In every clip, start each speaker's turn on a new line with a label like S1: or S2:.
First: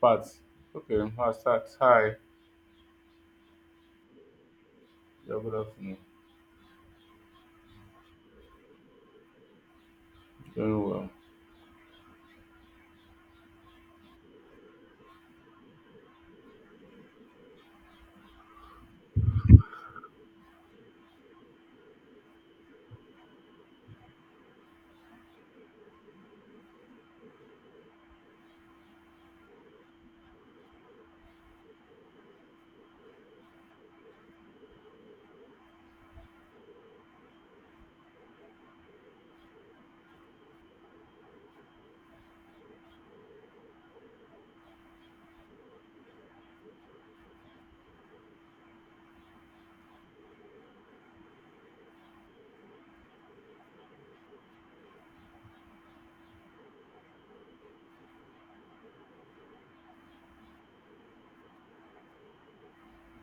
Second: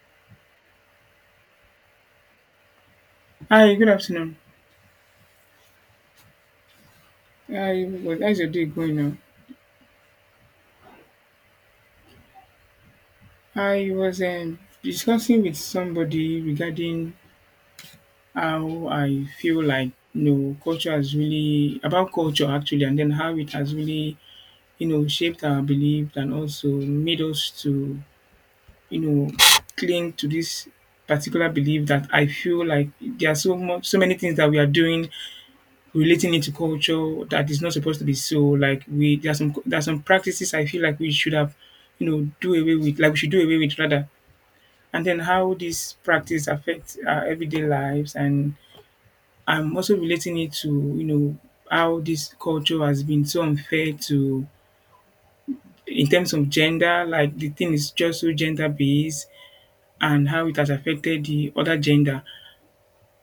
S1: Pat. Okay, hi, start. Hi.
S2: Hi, good afternoon.
S1: Yeah, good afternoon.
S2: I was How's your day going now?
S1: Doing well.
S2: I was discussing with somebody regarding how I feel like culture has really about culture actually, and then how it has really shaped our beliefs and also made us to you know cling to this particular belief that I feel like there are so much so many things that we are doing relating it to culture that is not supposed to be so. Like we there are some practices I feel like we should have, you know, do away with. Like, we should do away with rather. And then how this practice affects our everyday lives, and I'm also relating it to how this culture has been so unfair to in terms of gender. Like, the thing is just so gender based, and how it has affected the other gender,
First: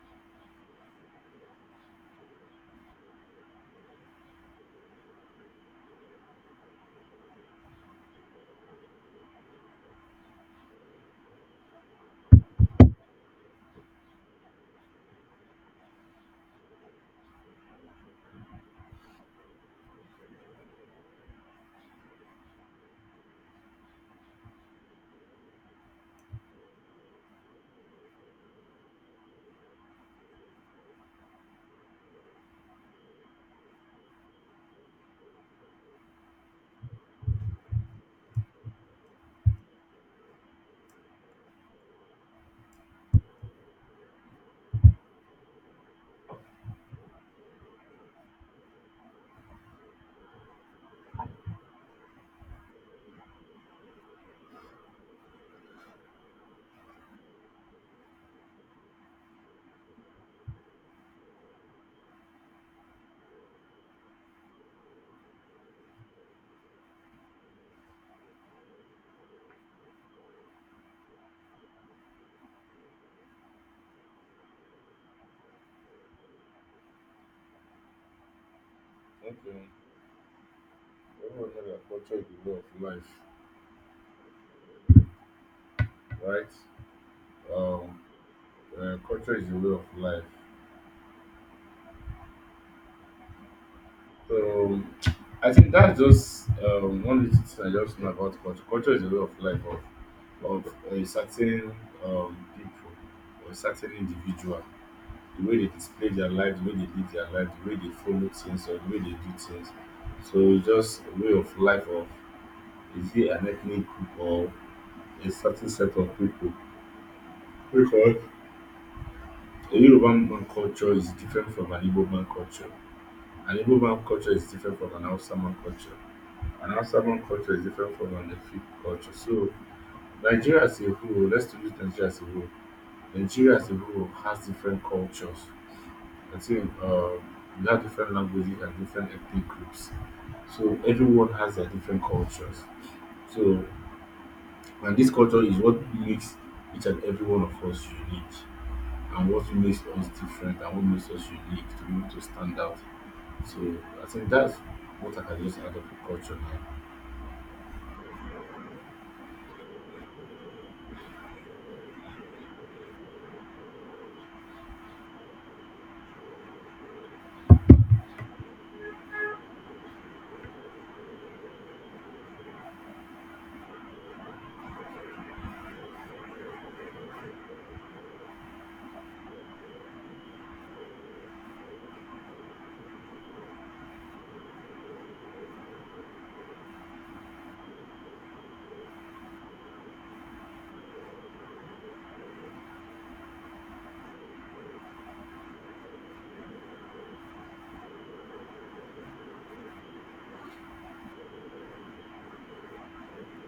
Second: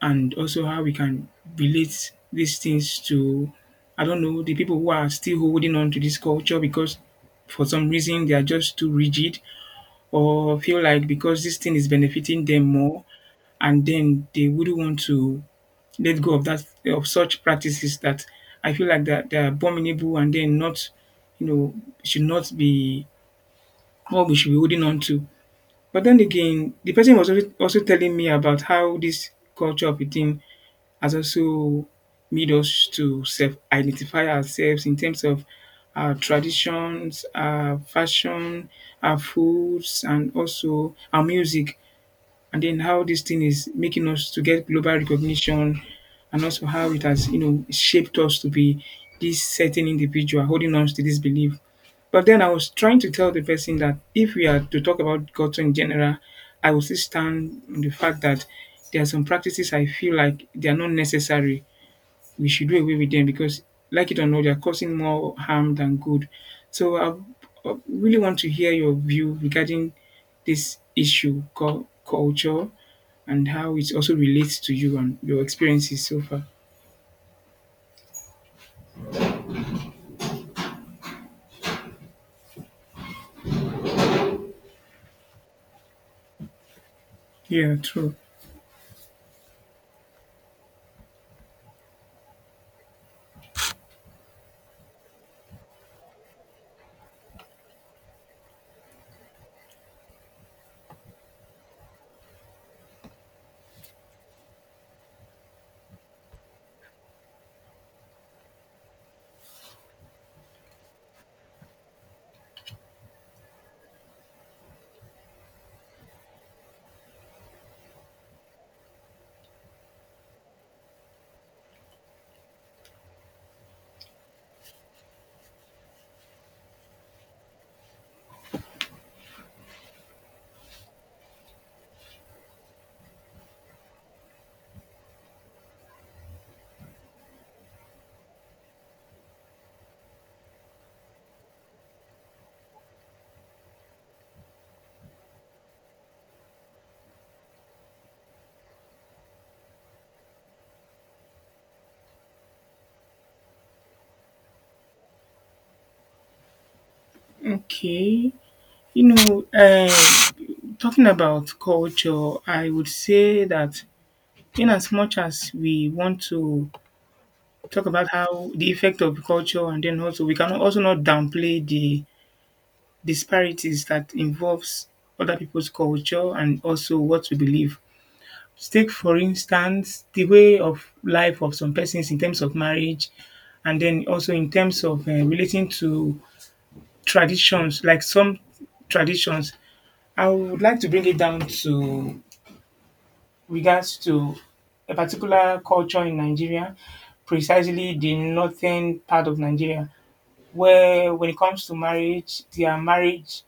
S2: and also how we can relate these things to. I don't know the people who are still holding on to this culture because for some reason they are just too rigid, or feel like because this thing is benefiting them more, and then they wouldn't want to let go of that, of such practices that I feel like that they're abominable and then not, you know should not be what we should be holding on to. But then again, the person was also telling me about how this culture of eating has also made us to self identify ourselves in terms of our traditions, our fashion, our foods, and also our music, and then how this thing is making us to get global recognition and also how it has shaped us to be this certain individual, holding us to this belief. But then I was trying to tell the person that if we are to talk about god in general, I will still stand on the fact that there are some practices I feel like they are not necessary. We should do away with them because, like it or not, they're causing more harm than good. So I really want to hear your view regarding this issue called culture, and how it also relates to you and your experiences so far.
S1: Okay. Everyone knows that culture is the way of life, right?
S2: Yeah,
S1: Um,
S2: true.
S1: culture is the way of life. So I think that's just one little thing I just know about culture. Culture is the way of life of a certain people or a certain individual. The way they display their life, the way they live their life, the way they follow things, or the way they do things. So it's just a way of life of. Is it an ethnic group or a certain set of people? Because a Yoruba man culture is different from an Igbo man culture. An Igbo man culture is different from an Hausa man culture. An Hausa man culture is different from an Efik culture. So Nigeria as a whole, let's use Nigeria as a whole. Nigeria as a whole has different cultures. I think we have different languages and different ethnic groups. So everyone has their different cultures. So. And this culture is what makes each and every one of us unique, and what makes us different and what makes us unique to be able to stand out. So I think that's what I can just add up to culture now.
S2: Okay. You know, talking about culture, I would say that in as much as we want to talk about how the effect of culture, and then also we can also not downplay the disparities that involves other people's culture and also what we believe. Take for instance the way of life of some persons in terms of marriage, and then also in terms of relating to traditions, like some traditions. I would like to bring it down to regards to a particular culture in Nigeria, precisely the northern part of Nigeria, where when it comes to marriage, their marriage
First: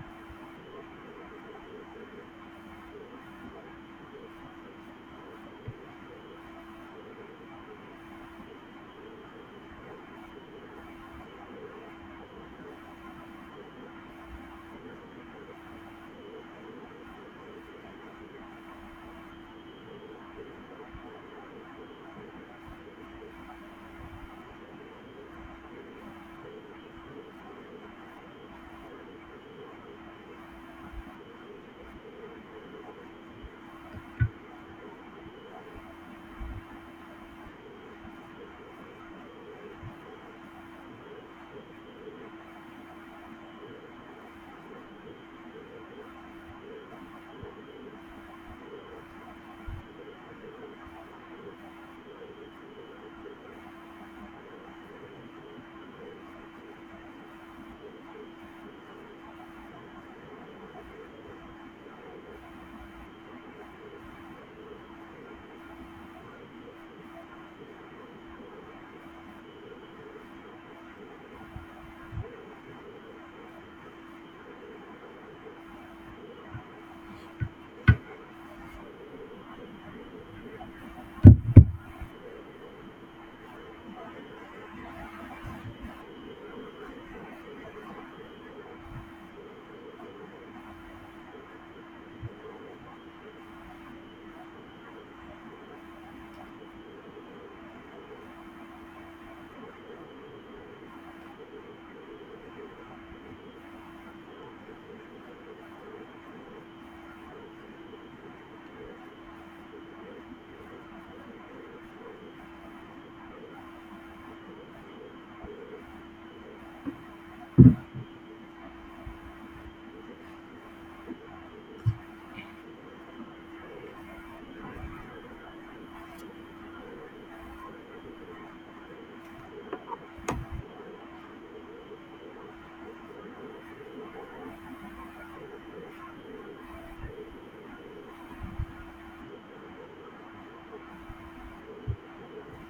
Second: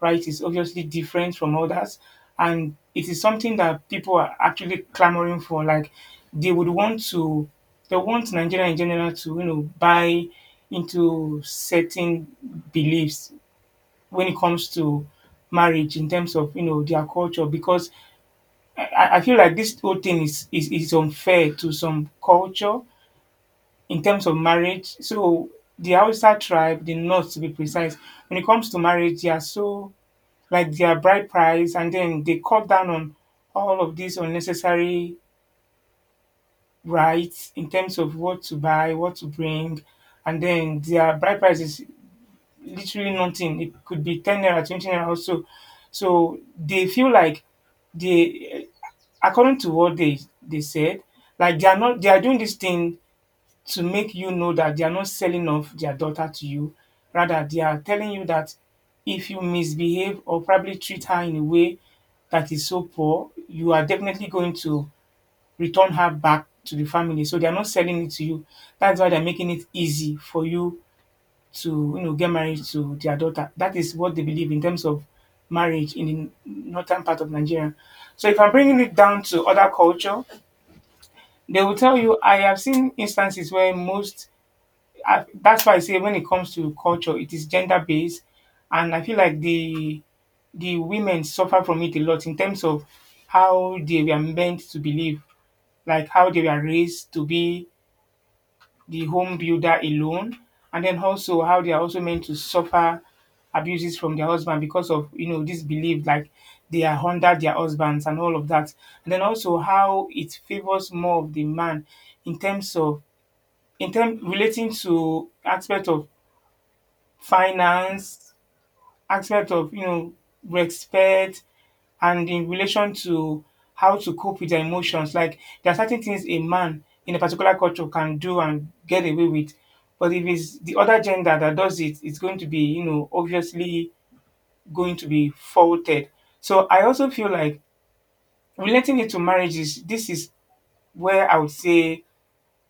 S2: right is obviously different from others, and it is something that people are actually clamoring for. Like, they would want to, they want Nigeria in general to buy into certain beliefs when it comes to marriage in terms of their culture, because I feel like this whole thing is unfair to some culture in terms of marriage. So the Hausa tribe, the North to be precise, when it comes to marriage, they are so, like, their bride price, and then they cut down on all of these unnecessary rights in terms of what to buy, what to bring, and then their bride price is literally nothing. It could be 10 naira, 20 naira also. So they feel like they, according to what they said, like they are not they are doing this thing to make that they are not selling off their daughter to you. Rather, they are telling you that if you misbehave or probably treat her in a way that is so poor, you are definitely going to return her back to the family. So they are not selling it to you. That's why they're making it easy for you to get married to their daughter. That is what they believe in terms of marriage in the northern part of Nigeria. So if I'm bringing it down to other culture, they will tell you I have seen instances where most that's why I say when it comes to culture, it is gender based, and I feel like the women suffer from it a lot in terms of how they were meant to believe, like how they were raised to be the home builder alone, and then also how they are also meant to suffer abuses from their husband because of this belief, like they are under their husbands and all of that, and then also how it favors more of the man in terms of, in term relating to aspect of finance, aspect of respect, and in relation to how to cope with their emotions. Like, there are certain things a man in a particular culture can do and get away with, but if it's the other gender that does it, it's going to be, obviously going to be faulted. So I also feel like relating it to marriages. This is where I would say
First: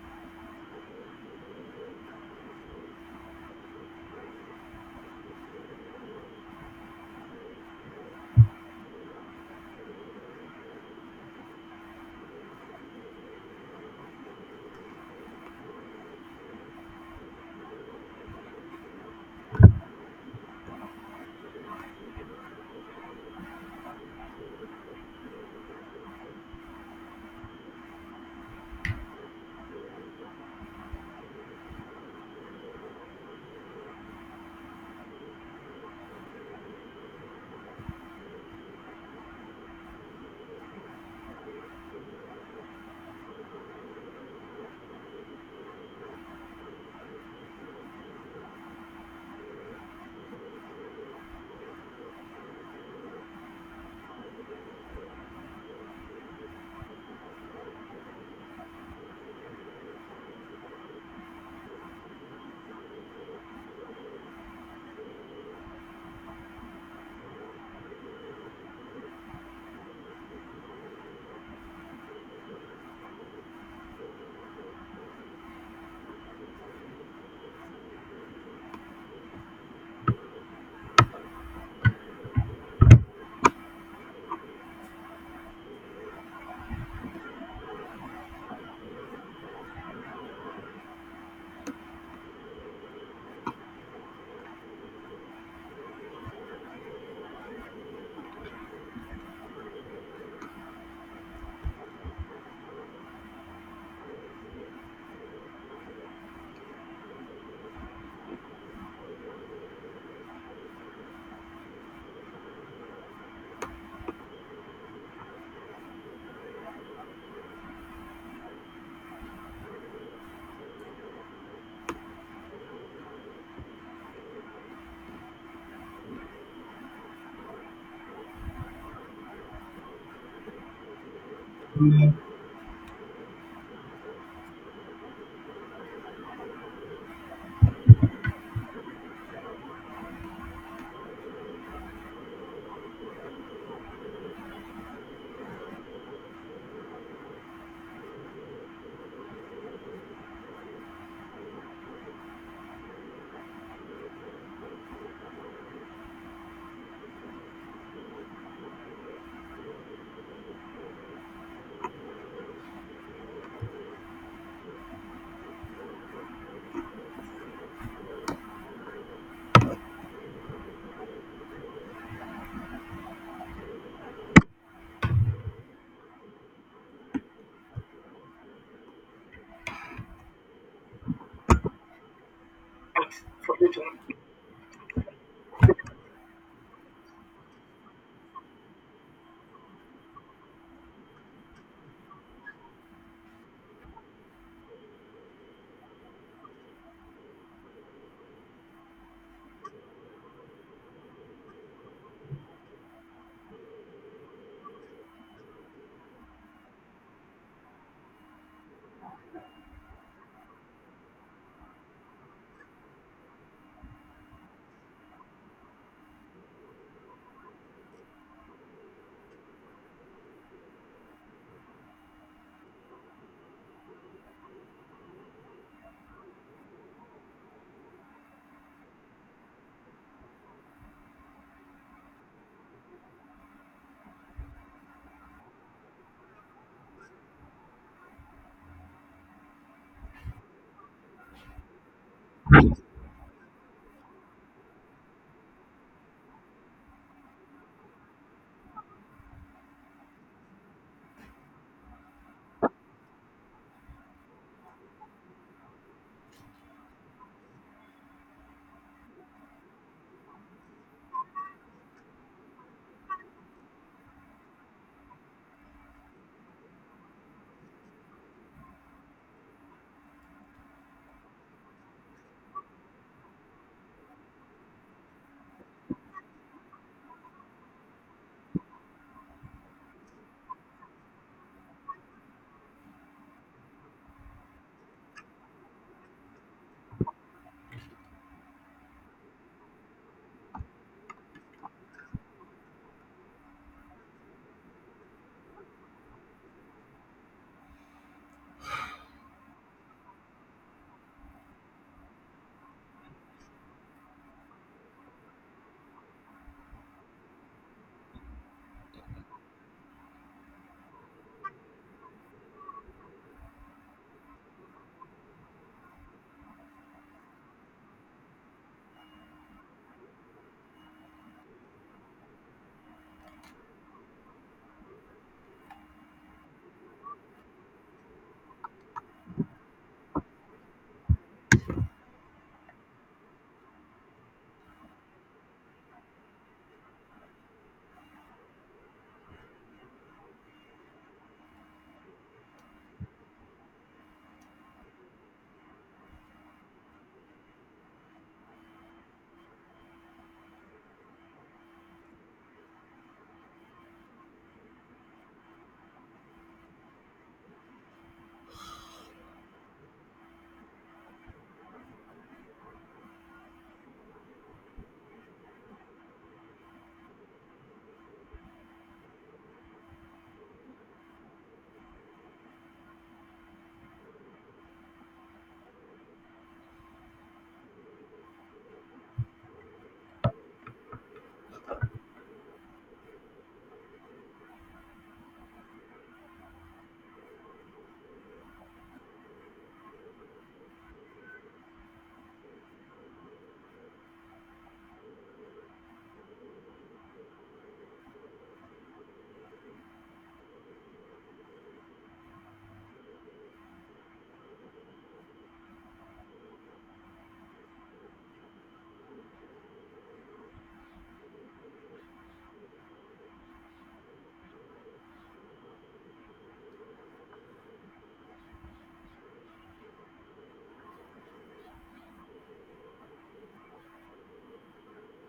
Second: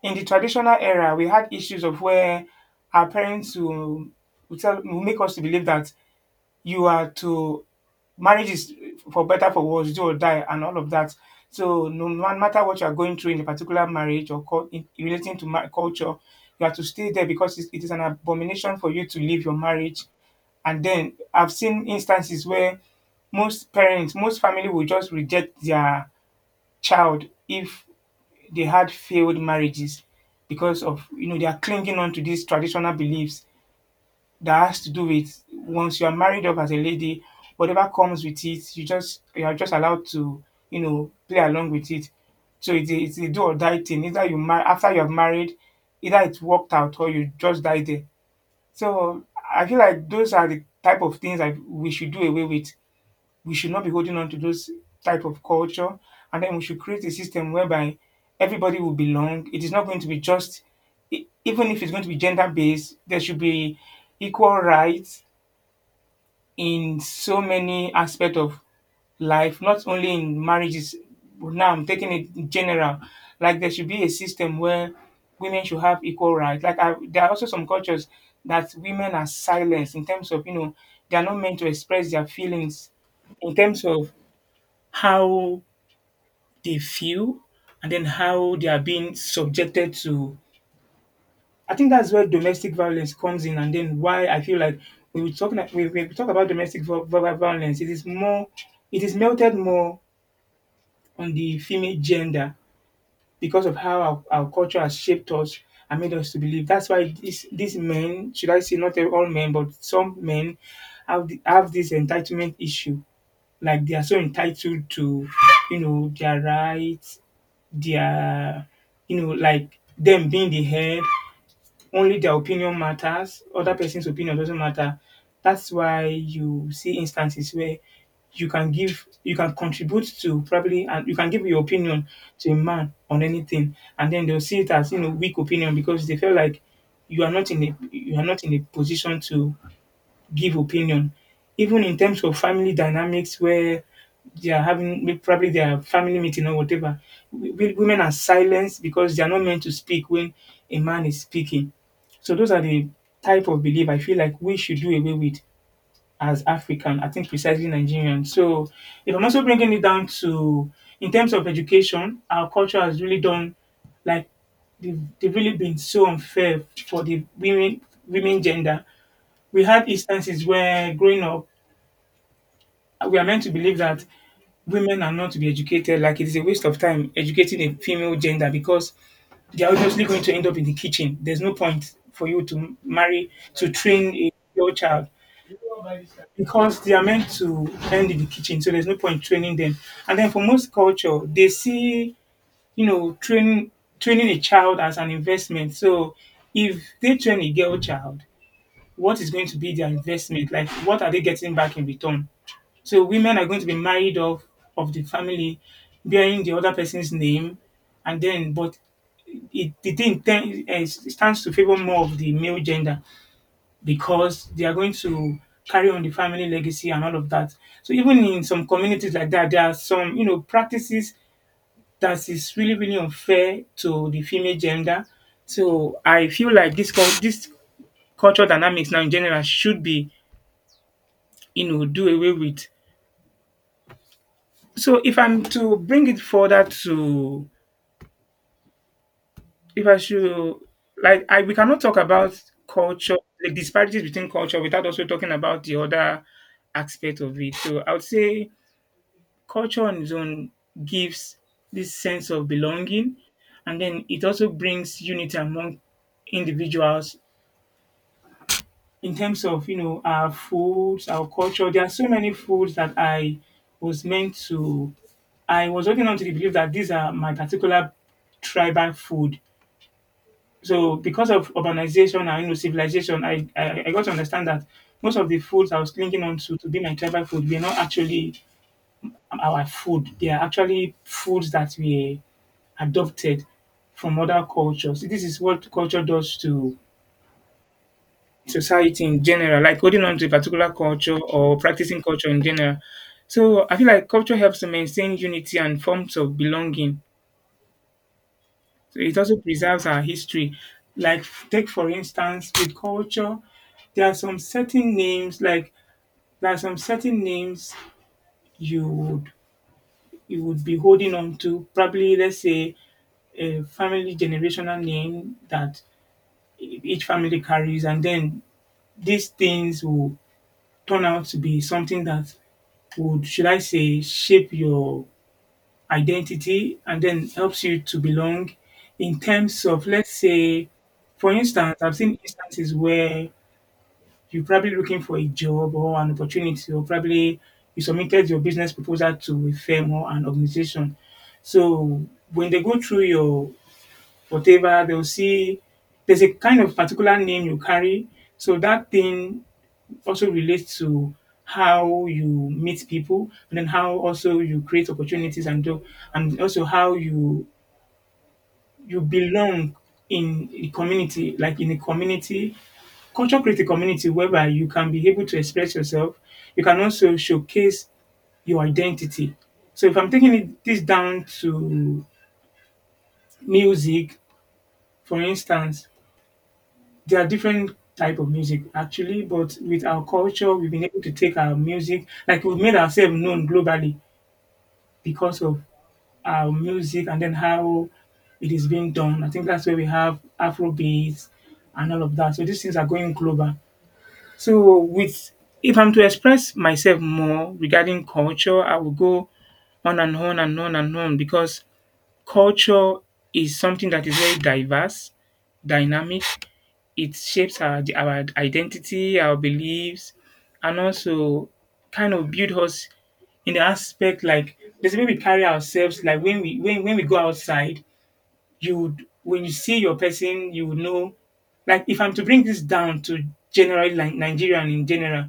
S2: in the traditional era we had issues of where our parents will make us to believe that you are to marriage is for better for worse, do or die, and all of that. So no matter what you are going through in a particular marriage or relating to culture, you have to stay there because it is an abomination for you to leave your marriage. And then I've seen instances where most parents, most family will just reject their child if they had failed marriages because of they are clinging on to these traditional beliefs that has to do with, once you are married up as a lady, whatever comes with it, you are just allowed to play along with it. So it's a do or die thing. Either you mar after you have married, either it worked out or you just die there. So I feel like those are the type of things that we should do away with. We should not be holding on to those type of culture, and then we should create a system whereby everybody will belong. It is not going to be just, even if it's going to be gender based, there should be equal rights in so many aspects of life, not only in marriages. Now I'm taking it in general. Like, there should be a system where women should have equal rights. There are also some cultures that women are silenced in terms of, they are not meant to express their feelings in terms of how they feel, and then how they are being subjected to. I think that's where domestic violence comes in, and then why I feel like when we talk about domestic violence, it is melted more on the female gender because of how our culture has shaped us and made us to believe. That's why these men, should I say not all men, but some men have this entitlement issue, like they are so entitled to, their rights, their, like them being the head. Only their opinion matters. Other person's opinion doesn't matter. That's why you see instances where you can contribute to probably, and you can give your opinion to a man on anything, and then they'll see it as, weak opinion because they feel like you are not in a position to give opinion, even in terms of family dynamics where they are having probably their family meeting or whatever. Women are silenced because they are not meant to speak when a man is speaking. So those are the type of belief I feel like we should do away with as African. I think precisely Nigerian. So if I'm also bringing it down to in terms of education, our culture has really done, like they've really been so unfair for the women, women gender. We had instances where, growing up, we are meant to believe that women are not to be educated, like it is a waste of time educating a female gender because they are obviously going to end up in the kitchen. There's no point for you to train a girl child because they are meant to end in the kitchen. So there's no point training them. And then for most culture, they see, you know, training a child as an investment. So if they train a girl child, what is going to be their investment? Like, what are they getting back in return? So women are going to be married off of the family, bearing the other person's name, and then but it the thing ten- eh, stands to favor more of the male gender because they are going to carry on the family legacy and all of that. So even in some communities like that, there are some, you know, practices that is really really unfair to the female gender. So I feel like this cultural dynamics now in general should be, you know, do away with. So if I'm to bring it further to If I should, like, I we cannot talk about culture, like disparities between culture, without also talking about the other aspect of it. So I would say culture on its own gives this sense of belonging, and then it also brings unity among individuals in terms of, you know, our foods, our culture. There are so many foods that was meant to I was holding on to the belief that these are my particular tribal food. So because of urbanization and, you know, civilization, I got to understand that most of the foods I was clinging on to be my tribal food were not actually our food. They are actually foods that we adopted from other cultures. This is what culture does to society in general, like holding on to a particular culture or practicing culture in general. So I feel like culture helps to maintain unity and forms of belonging. So it also preserves our history. Like, take for instance with culture, there are some certain names like there are some certain names you would you would be holding on to. Probably, let's say, a family generational name that each family carries, and then these things will turn out to be something that would, should I say, shape your identity and then helps you to belong. In terms of, let's say, for instance, I've seen instances where you're probably looking for a job or an opportunity, or probably you submitted your business proposal to a firm or an organization. So when they go through your whatever, they'll see there's a kind of particular name you carry. So that thing also relates to how you meet people and then how also you create opportunities and do, and also how you you belong in a community. Like in a community, culture create a community whereby you can be able to express yourself, you can also showcase your identity. So if I'm taking this down to music, for instance, there are different type of music actually, but with our culture we've been able to take our music, like we've made ourselves known globally because of our music and then how it is being done. I think that's where we have Afrobeats and all of that. So these things are going global. So with if I'm to express myself more regarding culture, I will go on and on and on and on because culture is something that is very diverse, dynamic, it shapes our identity, our beliefs, and also kind of build us in the aspect, like there's a way we carry ourselves. Like when we go outside, you would when you see your person, you would know. Like if I'm to bring this down to general, like Nigerian in general,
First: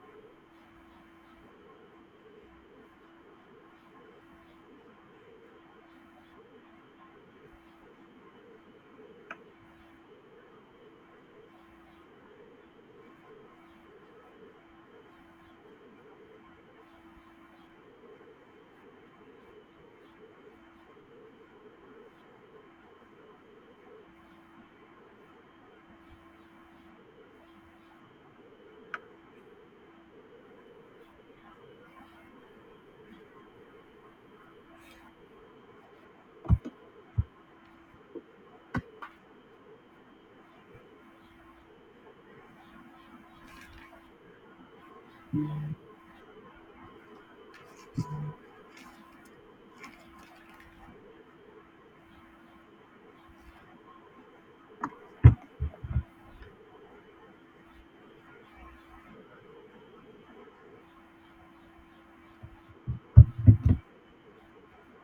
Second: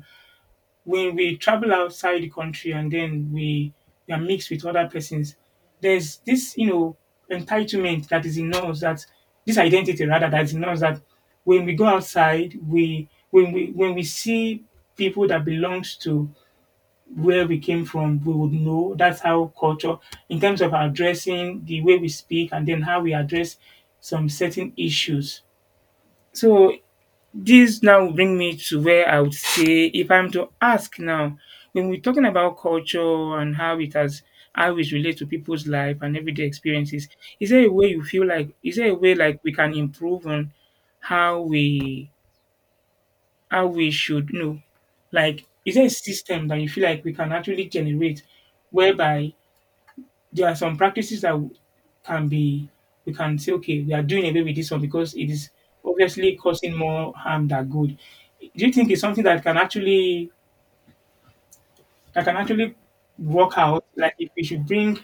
S2: when we travel outside the country and then we are mixed with other persons, there's this, you know, entitlement that is in us that, this identity rather, that is in us, that when we go outside, we when we when we see people that belongs to where we came from, we would know. That's how culture, in terms of our dressing, the way we speak, and then how we address some certain issues. So this now will bring me to where I would say, if I'm to ask now, when we're talking about culture and how it has how it relates to people's life and everyday experiences, is there a way you feel like, is there a way, like, we can improve on how we how we should, you know, like, is there a system that you feel like we can actually generate whereby there are some practices that can be, we can say, okay, we are doing away with this one because it is obviously causing more harm than good? Do you think it's something that can actually that can actually work out? Like, if we should bring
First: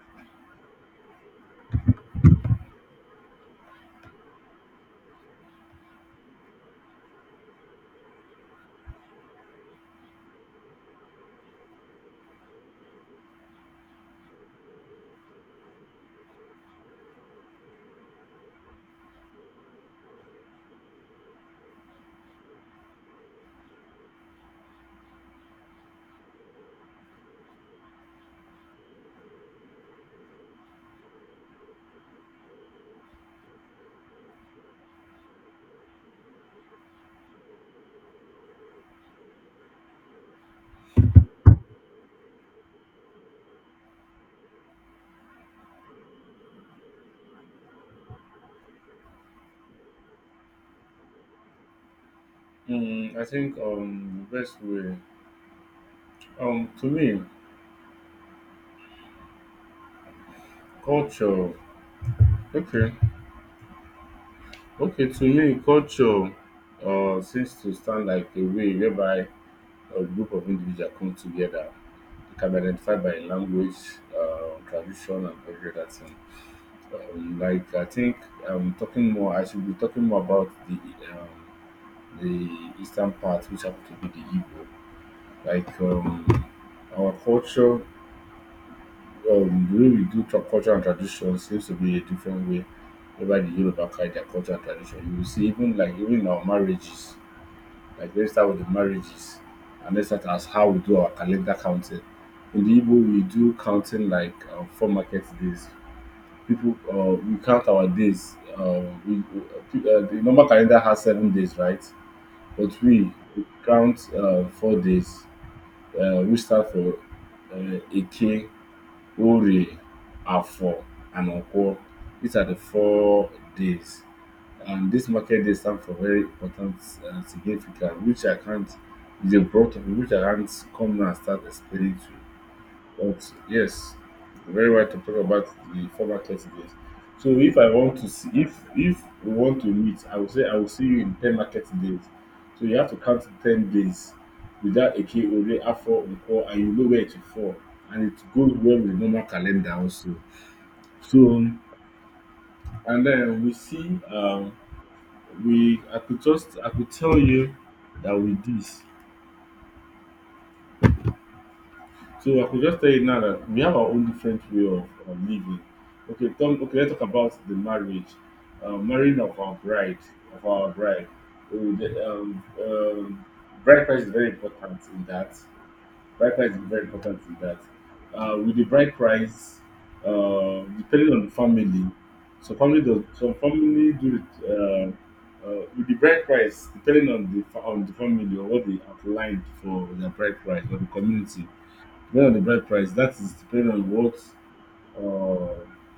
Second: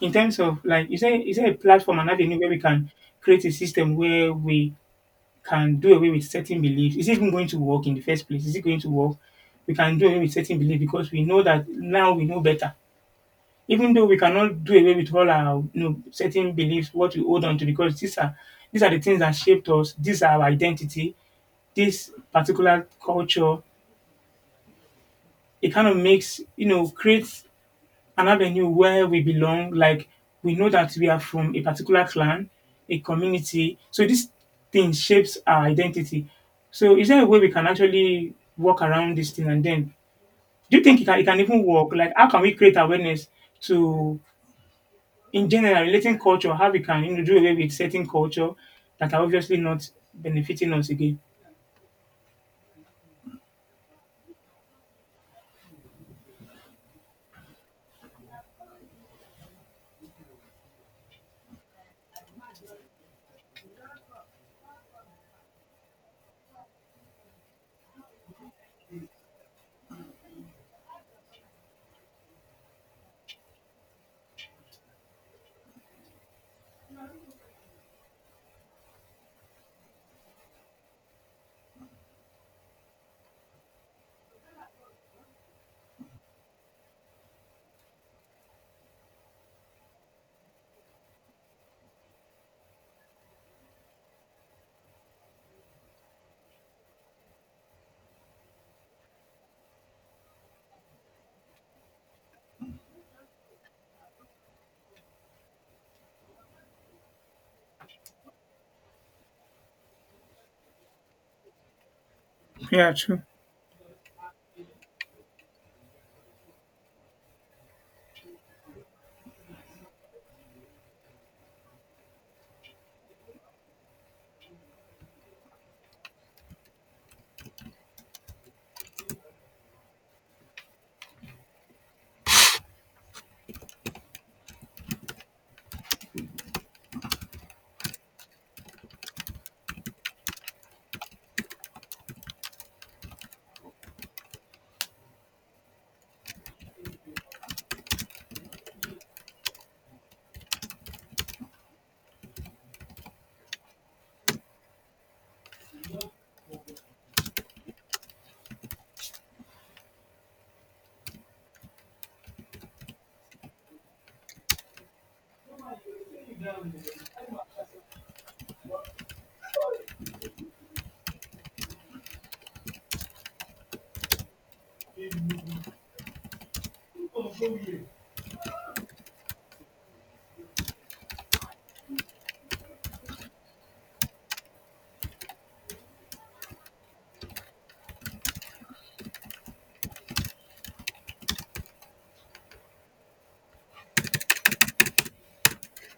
S2: in terms of, like, is there a platform and avenue where we can create a system where we can do away with certain beliefs? Is it even going to work in the first place? Is it going to work, we can do away with certain beliefs because we know that now we know better? Even though we cannot do away with all our, you know, certain beliefs, what we hold on to, because these are the things that shaped us. These are our identity. This particular culture, it kind of makes, you know, creates an avenue where we belong. Like, we know that we are from a particular clan, a community. So this thing shapes our identity. So is there a way we can actually work around this thing? And then, do you think it can even work? Like, how can we create awareness to in general, relating culture, how we can, you know, do away with certain culture that are obviously not benefiting us again?
S1: I think the best way, to me, culture okay okay to me culture seems to stand like a way whereby a group of individuals come together. It can be identified by language, tradition, and every other thing. Like I think I should be talking more about the eastern part, which happen to be the Igbo. Like our culture, the way we do culture and tradition seems to be a different way. Whereby the Yoruba carry their culture and tradition. You will see even like even in our marriages like register with the marriages, and let's start as how we do our calendar counting. In the Igbo, we do counting like four market days. People, we count our days. The normal calendar has 7 days, right? But
S2: Yeah,
S1: we
S2: true.
S1: count 4 days. We start for Eke, Ore, Afo, and Okwo. These are the 4 days. And this market day stand for very important and significant, which I can't, it's a broad topic which I can't come now and start explaining to you. But yes, very right to talk about the former categories. So if I want to see, if we want to meet, I will see you in 10 market days. So you have to count 10 days without a K or Afro Nko, and you know where it will fall. And it goes well with the normal calendar also. So and then we see we I could just I could tell you that with this. So I could just tell you now that we have our own different way of living. Okay, Tom, okay, let's talk about the marriage, marrying of our bride, of our bride. Uh, the, um, um, bride price is very important in that. Bright price is very important in that. With the bright price, depending on the family, so family does some family do it, with the bright price, depending on the on the family or what they outlined for their bright price or the community. Depending on the bright price, that is depending on uh,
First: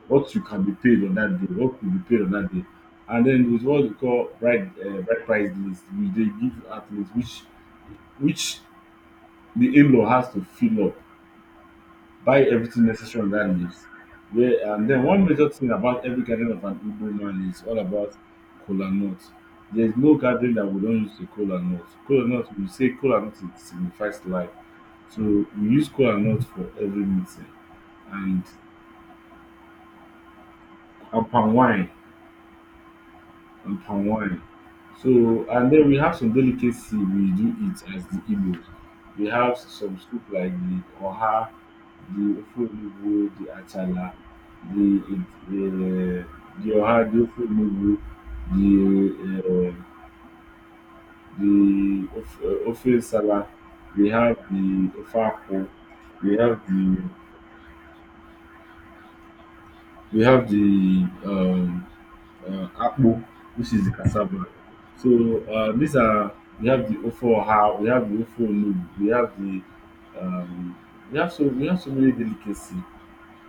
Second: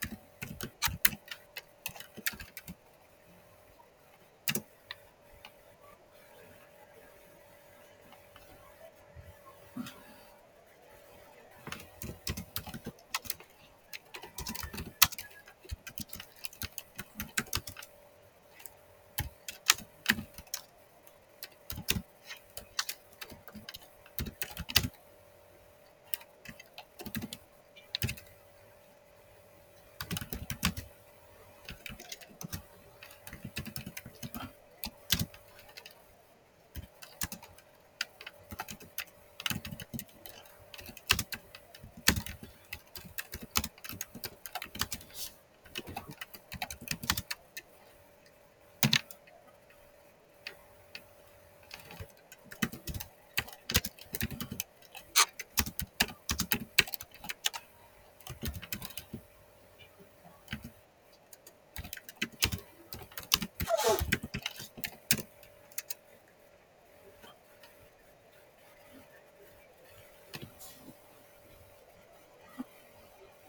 S1: what you can be paid on that day, what could be paid on that day. And then there's what we call bright price list, which they give athletes, which the in-law has to fill up, buy everything necessary on that leaves. Yeah, and then one major thing about every gathering of an Igbo man is all about kola nut. There's no gathering that we don't use the kola nut. Kola nut, we say kola nut, it signifies life. So we use kola nut for every meeting and, palm wine. And palm wine. So and then we have some delicacy we do eat as the Igbos. We have some soup like the oha, the ofe onugbu, the achala, the the the oha, the ofe onugbu, the um the ofe nsala. We have the ofe akwu. We have the, we have the akpu, which is the cassava. So these are, we have the ofo oha, we have the ofo onugbu, we have the um, we have, so we have so many delicacy.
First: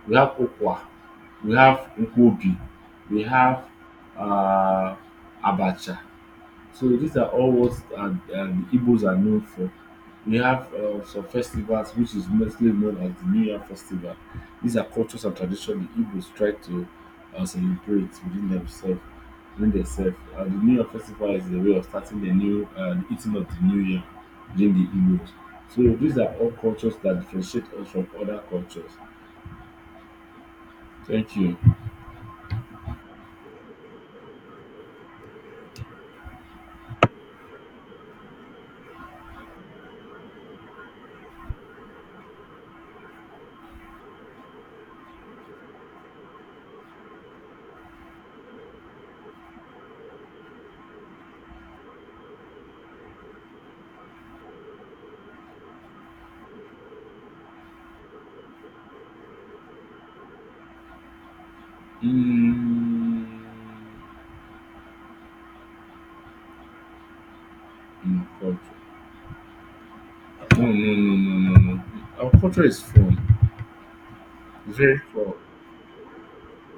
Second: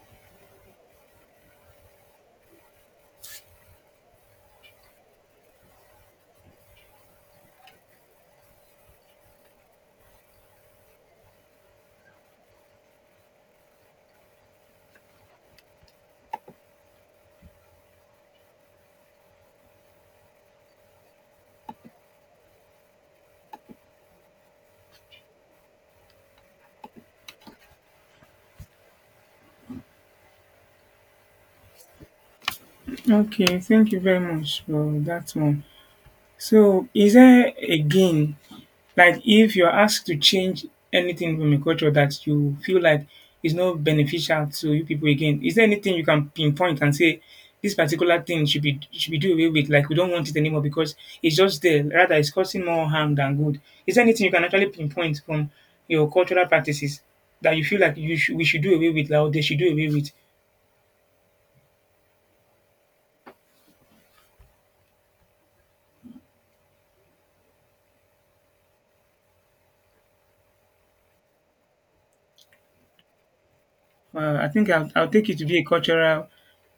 S1: We have ukwa, we have nkwobi, we have uh, abacha. So these are all what the Igbos are known for. We have some festivals which is mostly known as the New Year Festival. These are cultures and traditions the Igbos try to celebrate within themselves, and the New Year Festival is a way of starting the new the eating of the new Year, within the Igbos. So these are all cultures that differentiate us from other cultures. Thank you.
S2: Okay, thank you very much for that one. So is there a gain, like if you're asked to change anything from a culture that you feel like is not beneficial to you people again, is there anything you can pinpoint and say this particular thing should be do away with? Like, we don't want it anymore because it's just there. Rather, it's causing more harm than good. Is there anything you can actually pinpoint from your cultural practices that you feel like we should do away with, like, or they should do away with?
S1: Mm, no culture. No, no, no, no, no, no. Our culture is fun.
S2: I think
S1: Very
S2: I'll take
S1: poor.
S2: it to be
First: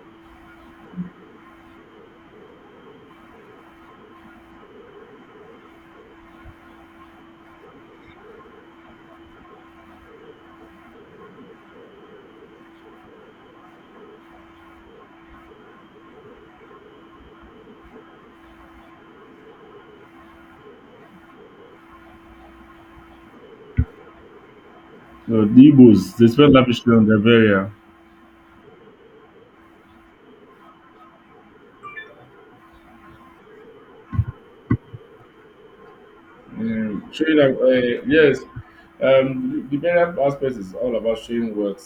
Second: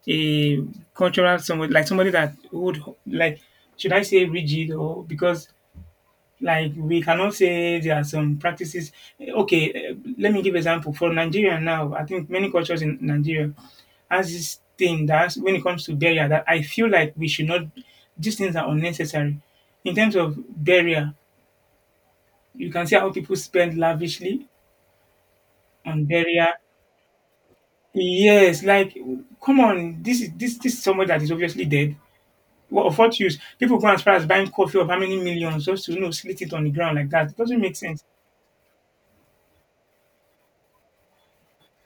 S2: a cultural somebody, like somebody that would, like, should I say, rigid? Or because, like, we cannot say there are some practices. Okay, let me give example for Nigeria now. I think many cultures in Nigeria has this thing that when it comes to barrier that I feel like we should not. These things are unnecessary. In terms of barrier, you can see how people spend lavishly
S1: No, the
S2: on
S1: Igbos, they
S2: barrier.
S1: spend lavishly on their burial.
S2: Yes, like, come on, this is this is someone that is obviously dead. What of what use? People go as far as buying coffee of how many millions just to, you know, slit it on the ground like that.
S1: Showing
S2: It
S1: that,
S2: doesn't make sense.
S1: yes, the burial aspect is all about showing what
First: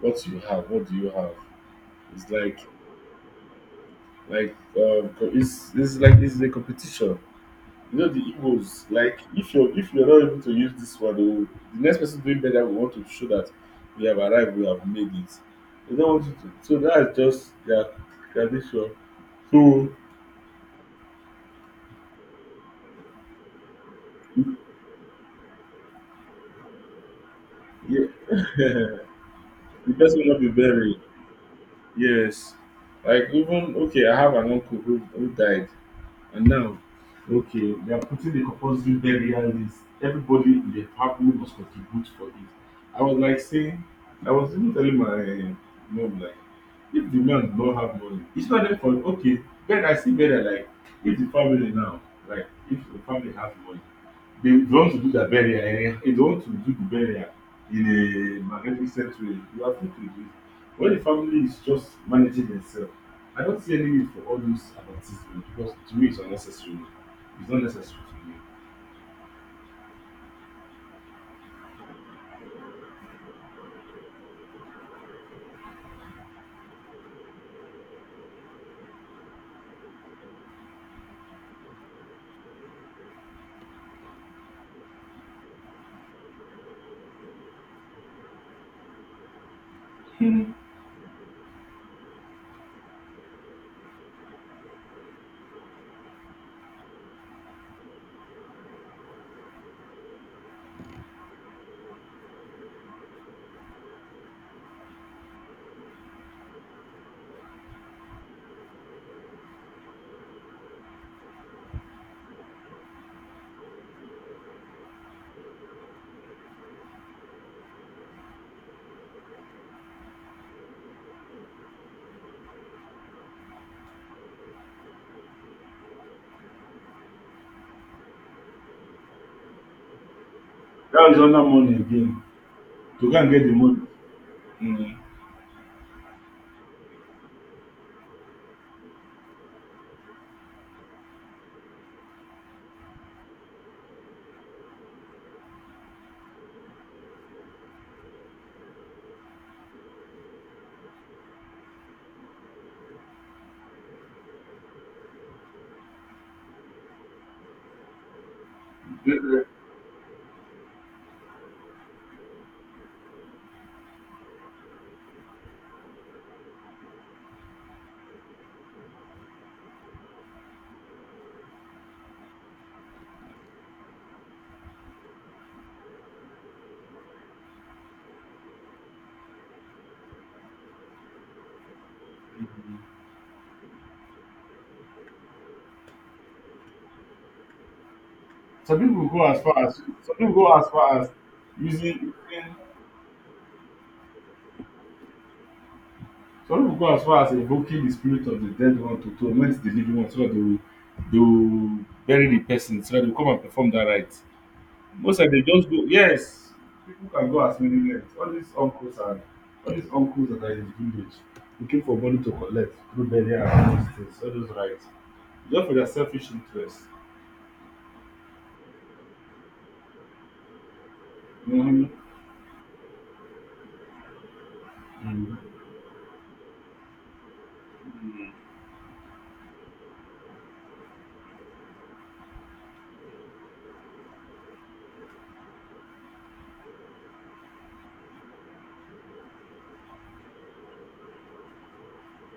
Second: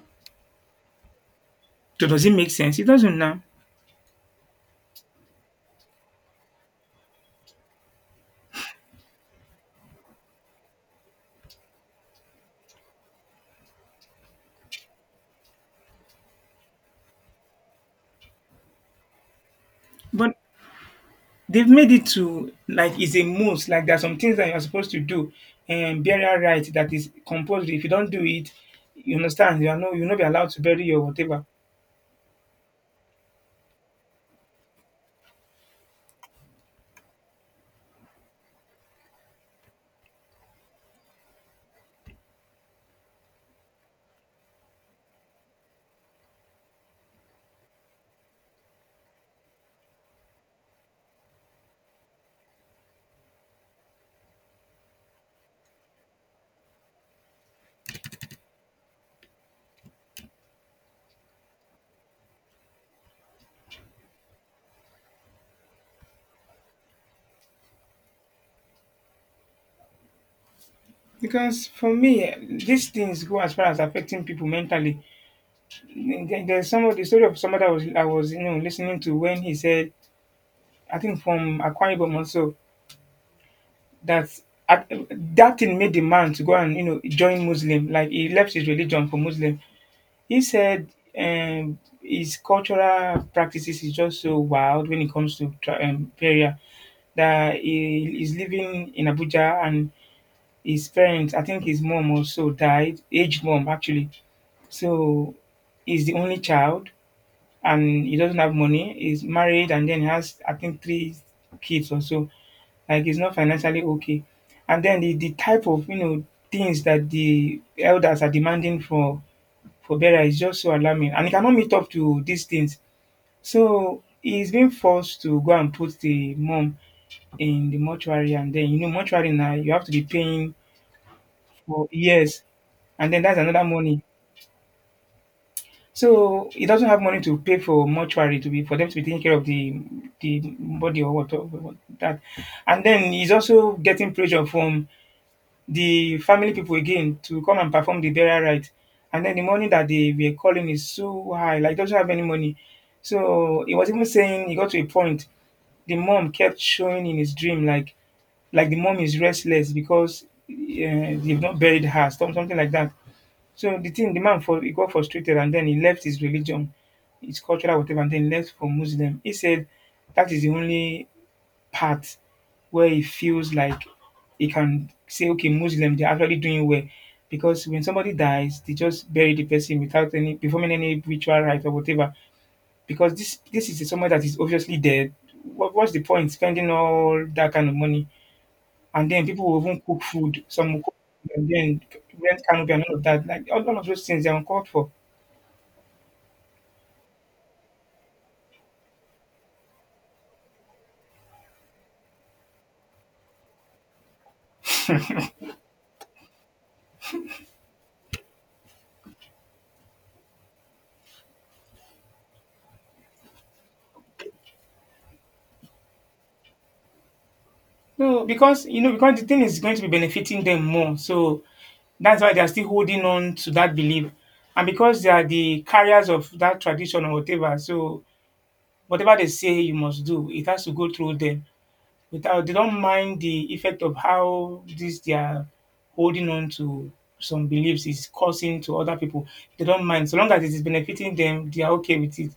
S1: what you have. What do you have?
S2: So does
S1: It's
S2: it make
S1: like
S2: sense? It doesn't now.
S1: like it's like it's a competition. You know the Igbos. Like if you're not able to use this one, they will. The next person doing better will want to show that we have arrived. We have made it. They don't want you to. So that's just their tradition. So
S2: But they've made it to, like, it's a must. Like, there are some things that you're supposed to do and burial right that is compulsory. If you
S1: yeah.
S2: don't do it, you understand, you are no,
S1: The
S2: you'll
S1: person
S2: not be
S1: will not be
S2: allowed to bury
S1: buried.
S2: or whatever.
S1: Yes. Like even okay, I have an uncle who, died, and now okay, they are putting the compulsory burial list. Everybody in the family must contribute for it. I was like saying, I was even telling my mom like, if the man don't have money, it's not there for okay. Then I see better like if the family now, like if the family has money. They want to do the burial they want to do the burial in a magnificent way, you have to do it. When the family is just managing themselves, I don't see any need for all those advertisement, because to me it's unnecessary. It's not necessary to me.
S2: Because for me, these things go as far as affecting people mentally. There's some of the story of somebody I was, you know, listening to when he said, I think from Akwa Ibom also, that at, that thing made the man to go and, you know, join Muslim, like he left his religion for Muslim. He said his cultural practices is just so wild when it comes to prayer. That he is living in Abuja and his parents, I think his mom also died, aged mom actually. So he's the only child and he doesn't have money. He's married and then he has, I think, three kids or so. Like, he's not financially okay. And then the type of, you know, things that the elders are demanding for Bera is just so alarming. And he cannot meet up to these things. So he's being forced to go and put the mom in the mortuary, and then, you know, mortuary now you have to be paying
S1: That one money
S2: for
S1: again
S2: years,
S1: to
S2: and
S1: go
S2: then
S1: and
S2: that's
S1: get the
S2: another
S1: money.
S2: money.
S1: um
S2: So he doesn't have money to pay for mortuary to be for them to be taking care of the body or what that, and then he's also getting pressure from the family people again to come and perform the burial rite, and then the money that they were calling is so high, like he doesn't have any money. So he was even saying he got to a point the mom kept showing in his dream, like the mom is restless because they've not buried her, something like that. So the thing, the man for he got frustrated and then he left his religion, his cultural whatever, and then left for Muslim. He said that is the only part where he feels like he can say, okay, Muslim, they're actually doing well. Because when somebody dies, they just bury the person without any performing any ritual rite or whatever. Because this is someone that is obviously dead. What's the point spending all that kind of money,
S1: some people
S2: and
S1: go
S2: then
S1: as
S2: people will
S1: far as,
S2: even cook food. Some will cook food and then
S1: using,
S2: rent canopy and all of that. Like all of those things they are uncalled for.
S1: some pipu go as far as invoking the spirit of the dead one to torment the living one so dat they will, dey will bury the person so dat dey go come and perform that rite. Most of dey just go yes, people can go as many length. All these uncles that are in the village looking for money to collect through burial and all those things, all those rites just for their selfish interest.
S2: No, because because the thing is going to be benefiting them more. So
S1: um
S2: that's why they are still holding on to that belief. And because they are the carriers of that tradition or whatever, so whatever they say you must do, it has to go through them. Without they don't mind the effect of how this they are holding on to some beliefs is causing to other people. They don't mind. So long as it is benefiting them, they are okay with it.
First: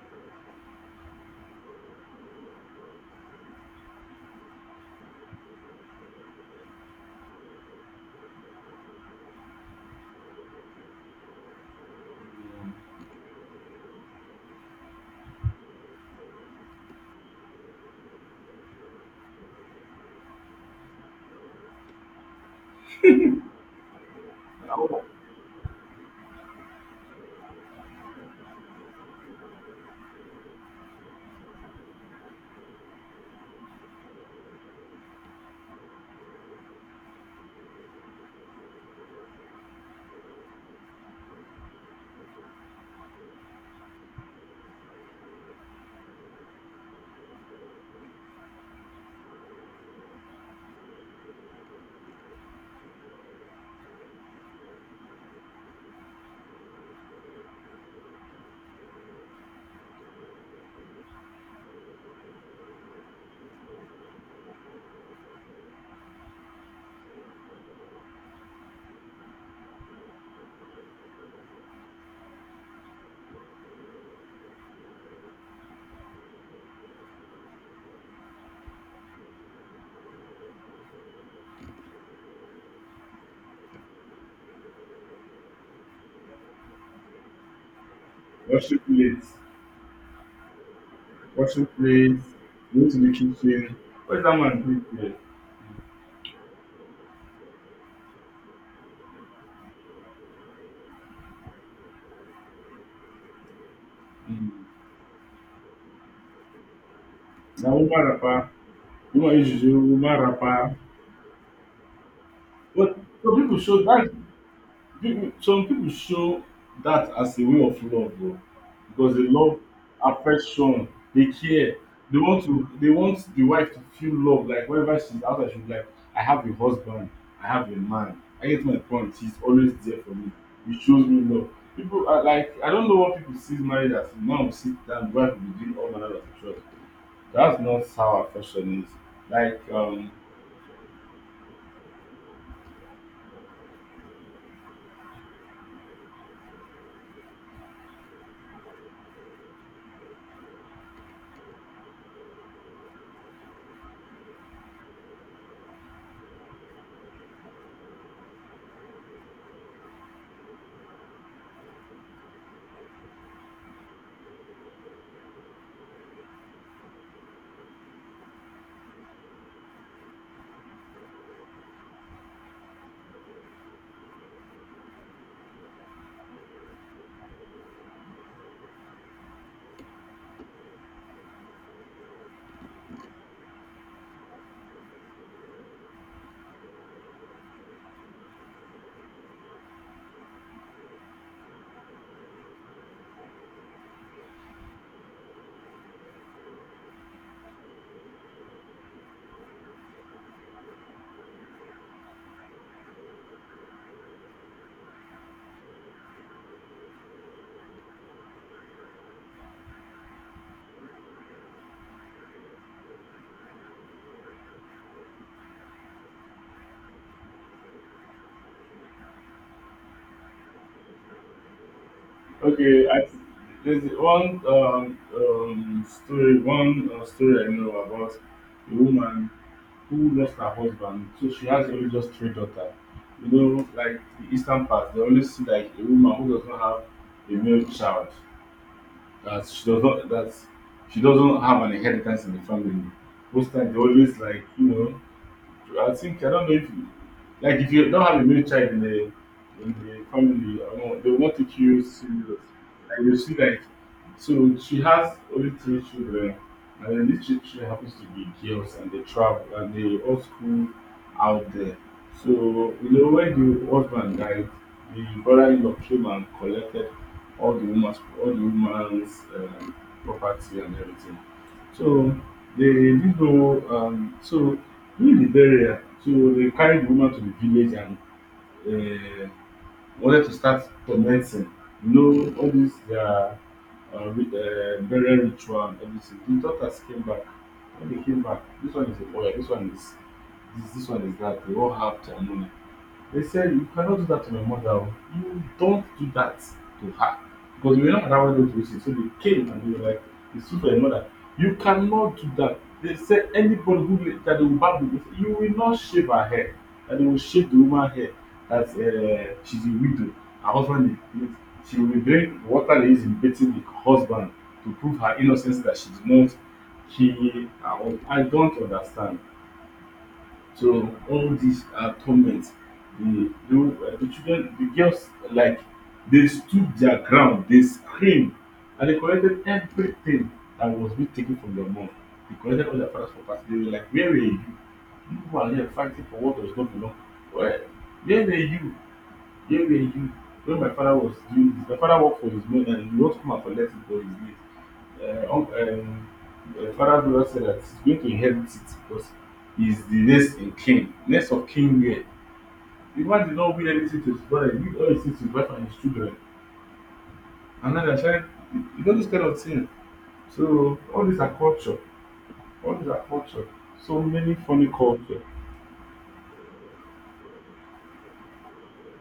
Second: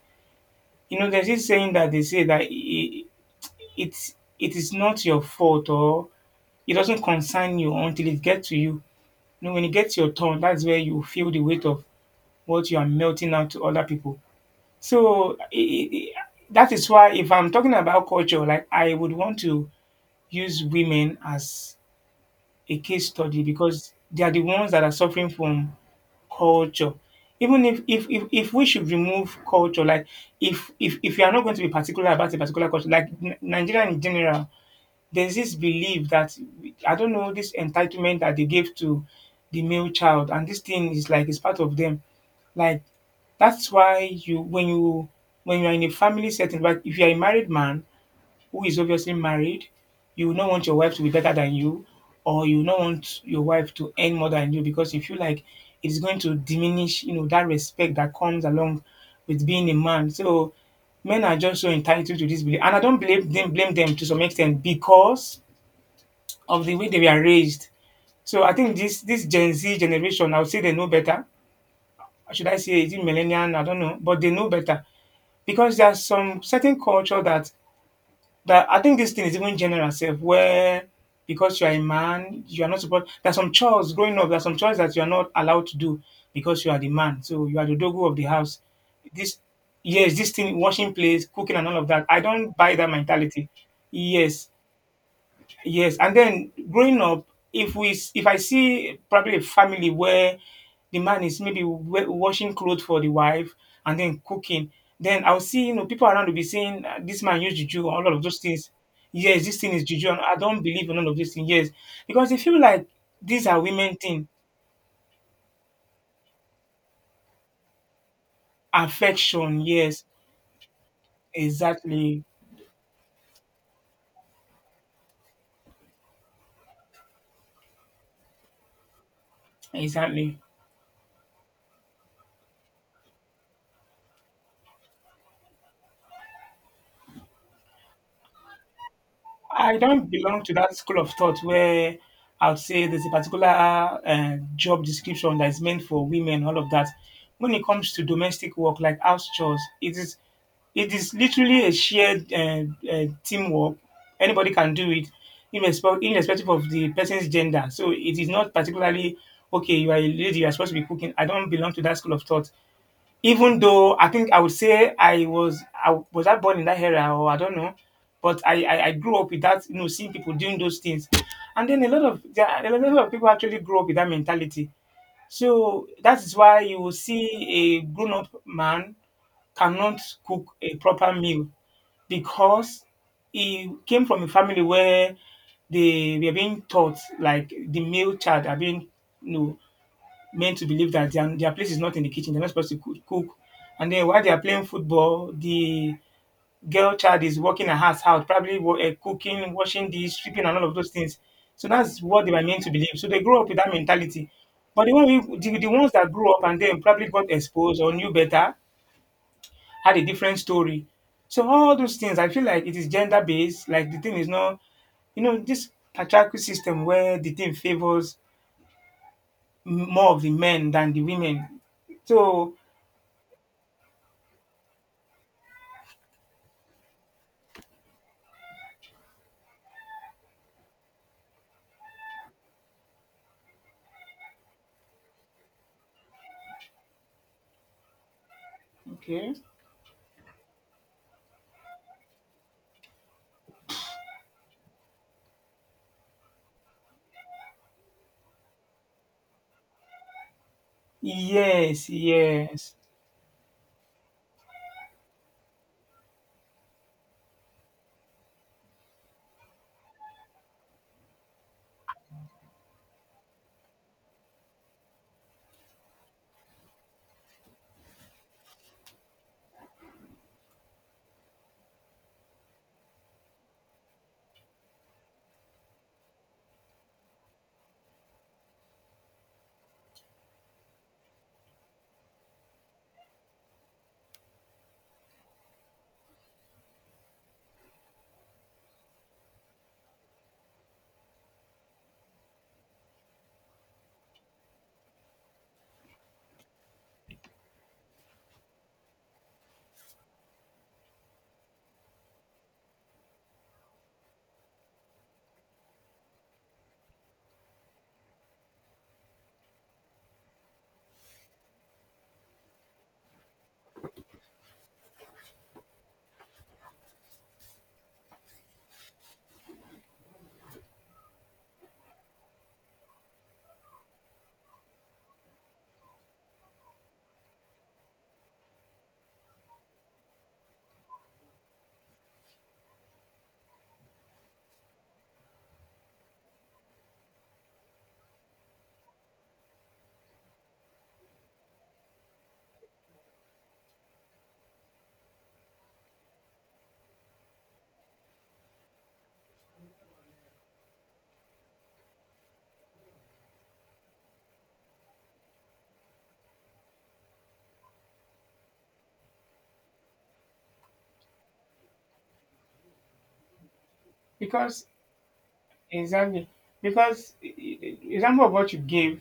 S2: You know, there's this saying that they say that it is not your fault or it doesn't concern you until it gets to you. You know, when it gets to your turn, that's where you feel the weight of what you are melting out to other people. So I that is why if I'm talking about culture, like I would want to use women as a case study because they are the ones that are suffering from culture. Even if we should remove culture, like if you are not going to be particular about a particular culture, like Nigeria in general, there's this belief that I don't know this entitlement that they give to the male child, and this thing is like it's part of them. Like that's why you when you when you are in a family setting, but if you are a married man who is obviously married, you will not want your wife to be better than you, or you will not want your wife to earn more than you because you feel like it's going to diminish, you know, that respect that comes along with being a man. So men are just so entitled to this belief. And I don't blame them to some extent because of the way they were raised. So I think this Gen Z generation, I would say they know better. Or should I say is it millennial? I don't know, but they know better because there's some certain culture that I think this thing is even general self where because you are a man, you are not supposed. There's some chores growing up. There's some chores that you are not allowed to do because you are the man. So you are the dogo of the house.
S1: Washing plate,
S2: This, yes, this thing, washing plates, cooking,
S1: washing
S2: and all of that.
S1: plate,
S2: I don't buy that
S1: going to the
S2: mentality.
S1: kitchen. What is that
S2: Yes,
S1: man doing there?
S2: yes, and then growing up, if we s- if I see probably a family where the man is maybe washing clothes for the wife and then
S1: um
S2: cooking, then I'll see, you know, people around will be saying, "Ah, this man used
S1: Na
S2: juju
S1: woman
S2: and all of those
S1: wrapper.
S2: things."
S1: What
S2: Yes,
S1: is, you might
S2: this
S1: use
S2: thing
S1: your
S2: is juju,
S1: woman
S2: and I don't
S1: wrapper.
S2: believe in all of these things. Yes, because they feel like
S1: But some
S2: these
S1: people
S2: are
S1: show
S2: women
S1: that,
S2: thing,
S1: people, some people show that as a way of love though. Because they love
S2: affection. Yes,
S1: affection, they care. They
S2: exactly,
S1: want to, they want the wife to feel love, like whenever she's outside, she'll be like, I have a husband, I have a man. I get my point, he's always there for me.
S2: exactly.
S1: He shows me love. People are like, I don't know what people see marriage as now, sit down, wife will be doing all manner of chores. That's not how affection is. Like
S2: I don't belong to that school of thought where I would say there's a particular job description that is meant for women, all of that. When it comes to domestic work, like house chores, it is literally a shared teamwork. Anybody can do it, irrespective of the person's gender. So it is not particularly okay. You are a lady. You are supposed to be cooking. I don't belong to that school of thought. Even though I think I would say I born in that era or I don't know, but I grew up with that, you know, seeing people doing those things, and then a lot of people actually grew up with that mentality. So that is why you will see a grown up man cannot cook a proper meal because he came from a family where they were being taught like the male child are being, you know, men to believe that their place is not in the kitchen. They're not supposed to cook. And then while they are playing football, the girl child is working her house out, probably cooking, washing dishes, sweeping, and all of those things. So that's what they were meant to believe. So they grow up with that mentality. But the ones that grew up and then probably got exposed or knew better had a different story. So all those things, I feel like it is gender based. Like the thing is not, you know, this patriarchal system where the thing favors more of the men than the women. So
S1: okay, there's one story I know about a woman who lost her husband. So she has only just three daughters. You know, like the Eastern part, they always see like a woman who does not have a male child.
S2: okay.
S1: That she doesn't have an inheritance in the family. Most times they always, like, you know, I think, I don't know if you, like if you don't have a male child in the, in the family, I don't know, they won't take you
S2: Yes,
S1: serious.
S2: yes.
S1: Like you see, like so she has only three children, and then these three children happens to be girls, and they travel and they all school out there. So you know when the husband died, the brother-in-law came and collected all the woman's property and everything. So they didn't know. So during the burial, so they carried the woman to the village and um wanted to start tormenting, all this their burial ritual and everything. The daughters came back. When they came back, this one is a boy, this one is this one is that, they all have their money. They said, "You cannot do that to my mother. Oh. You don't do that to her. Because we were not allowed them to visit." So they came and they were like, "It's true for your mother. You cannot do that." They said, anybody who that they will bab you, they said, you will not shave her hair. That they will shave the woman hair. That she's a widow. Her husband is. She will drink water they use in beating the husband to prove her innocence that she did not kill her husband. I don't understand. So all these torment, the children, the girls, like, they stood their ground, they screamed, and they collected everything that was being taken from their mom. They collected all their father's property. They were like, "Where were you? You were here fighting for what does not belong. Well, where were you? Yeah, yeah, you, when my father was doing this, my father worked for his money and he won't come and collect it for his late Uh, unc- um, father." Dora said that he's going to inherit it because he's the next in king, next of king here. The man did not win anything to his brother, he did all his things to his wife and his children. And now they're trying, you know, this kind of thing. So all these are culture. All these are culture. So many funny
S2: Because
S1: culture.
S2: exactly because example of what you gave,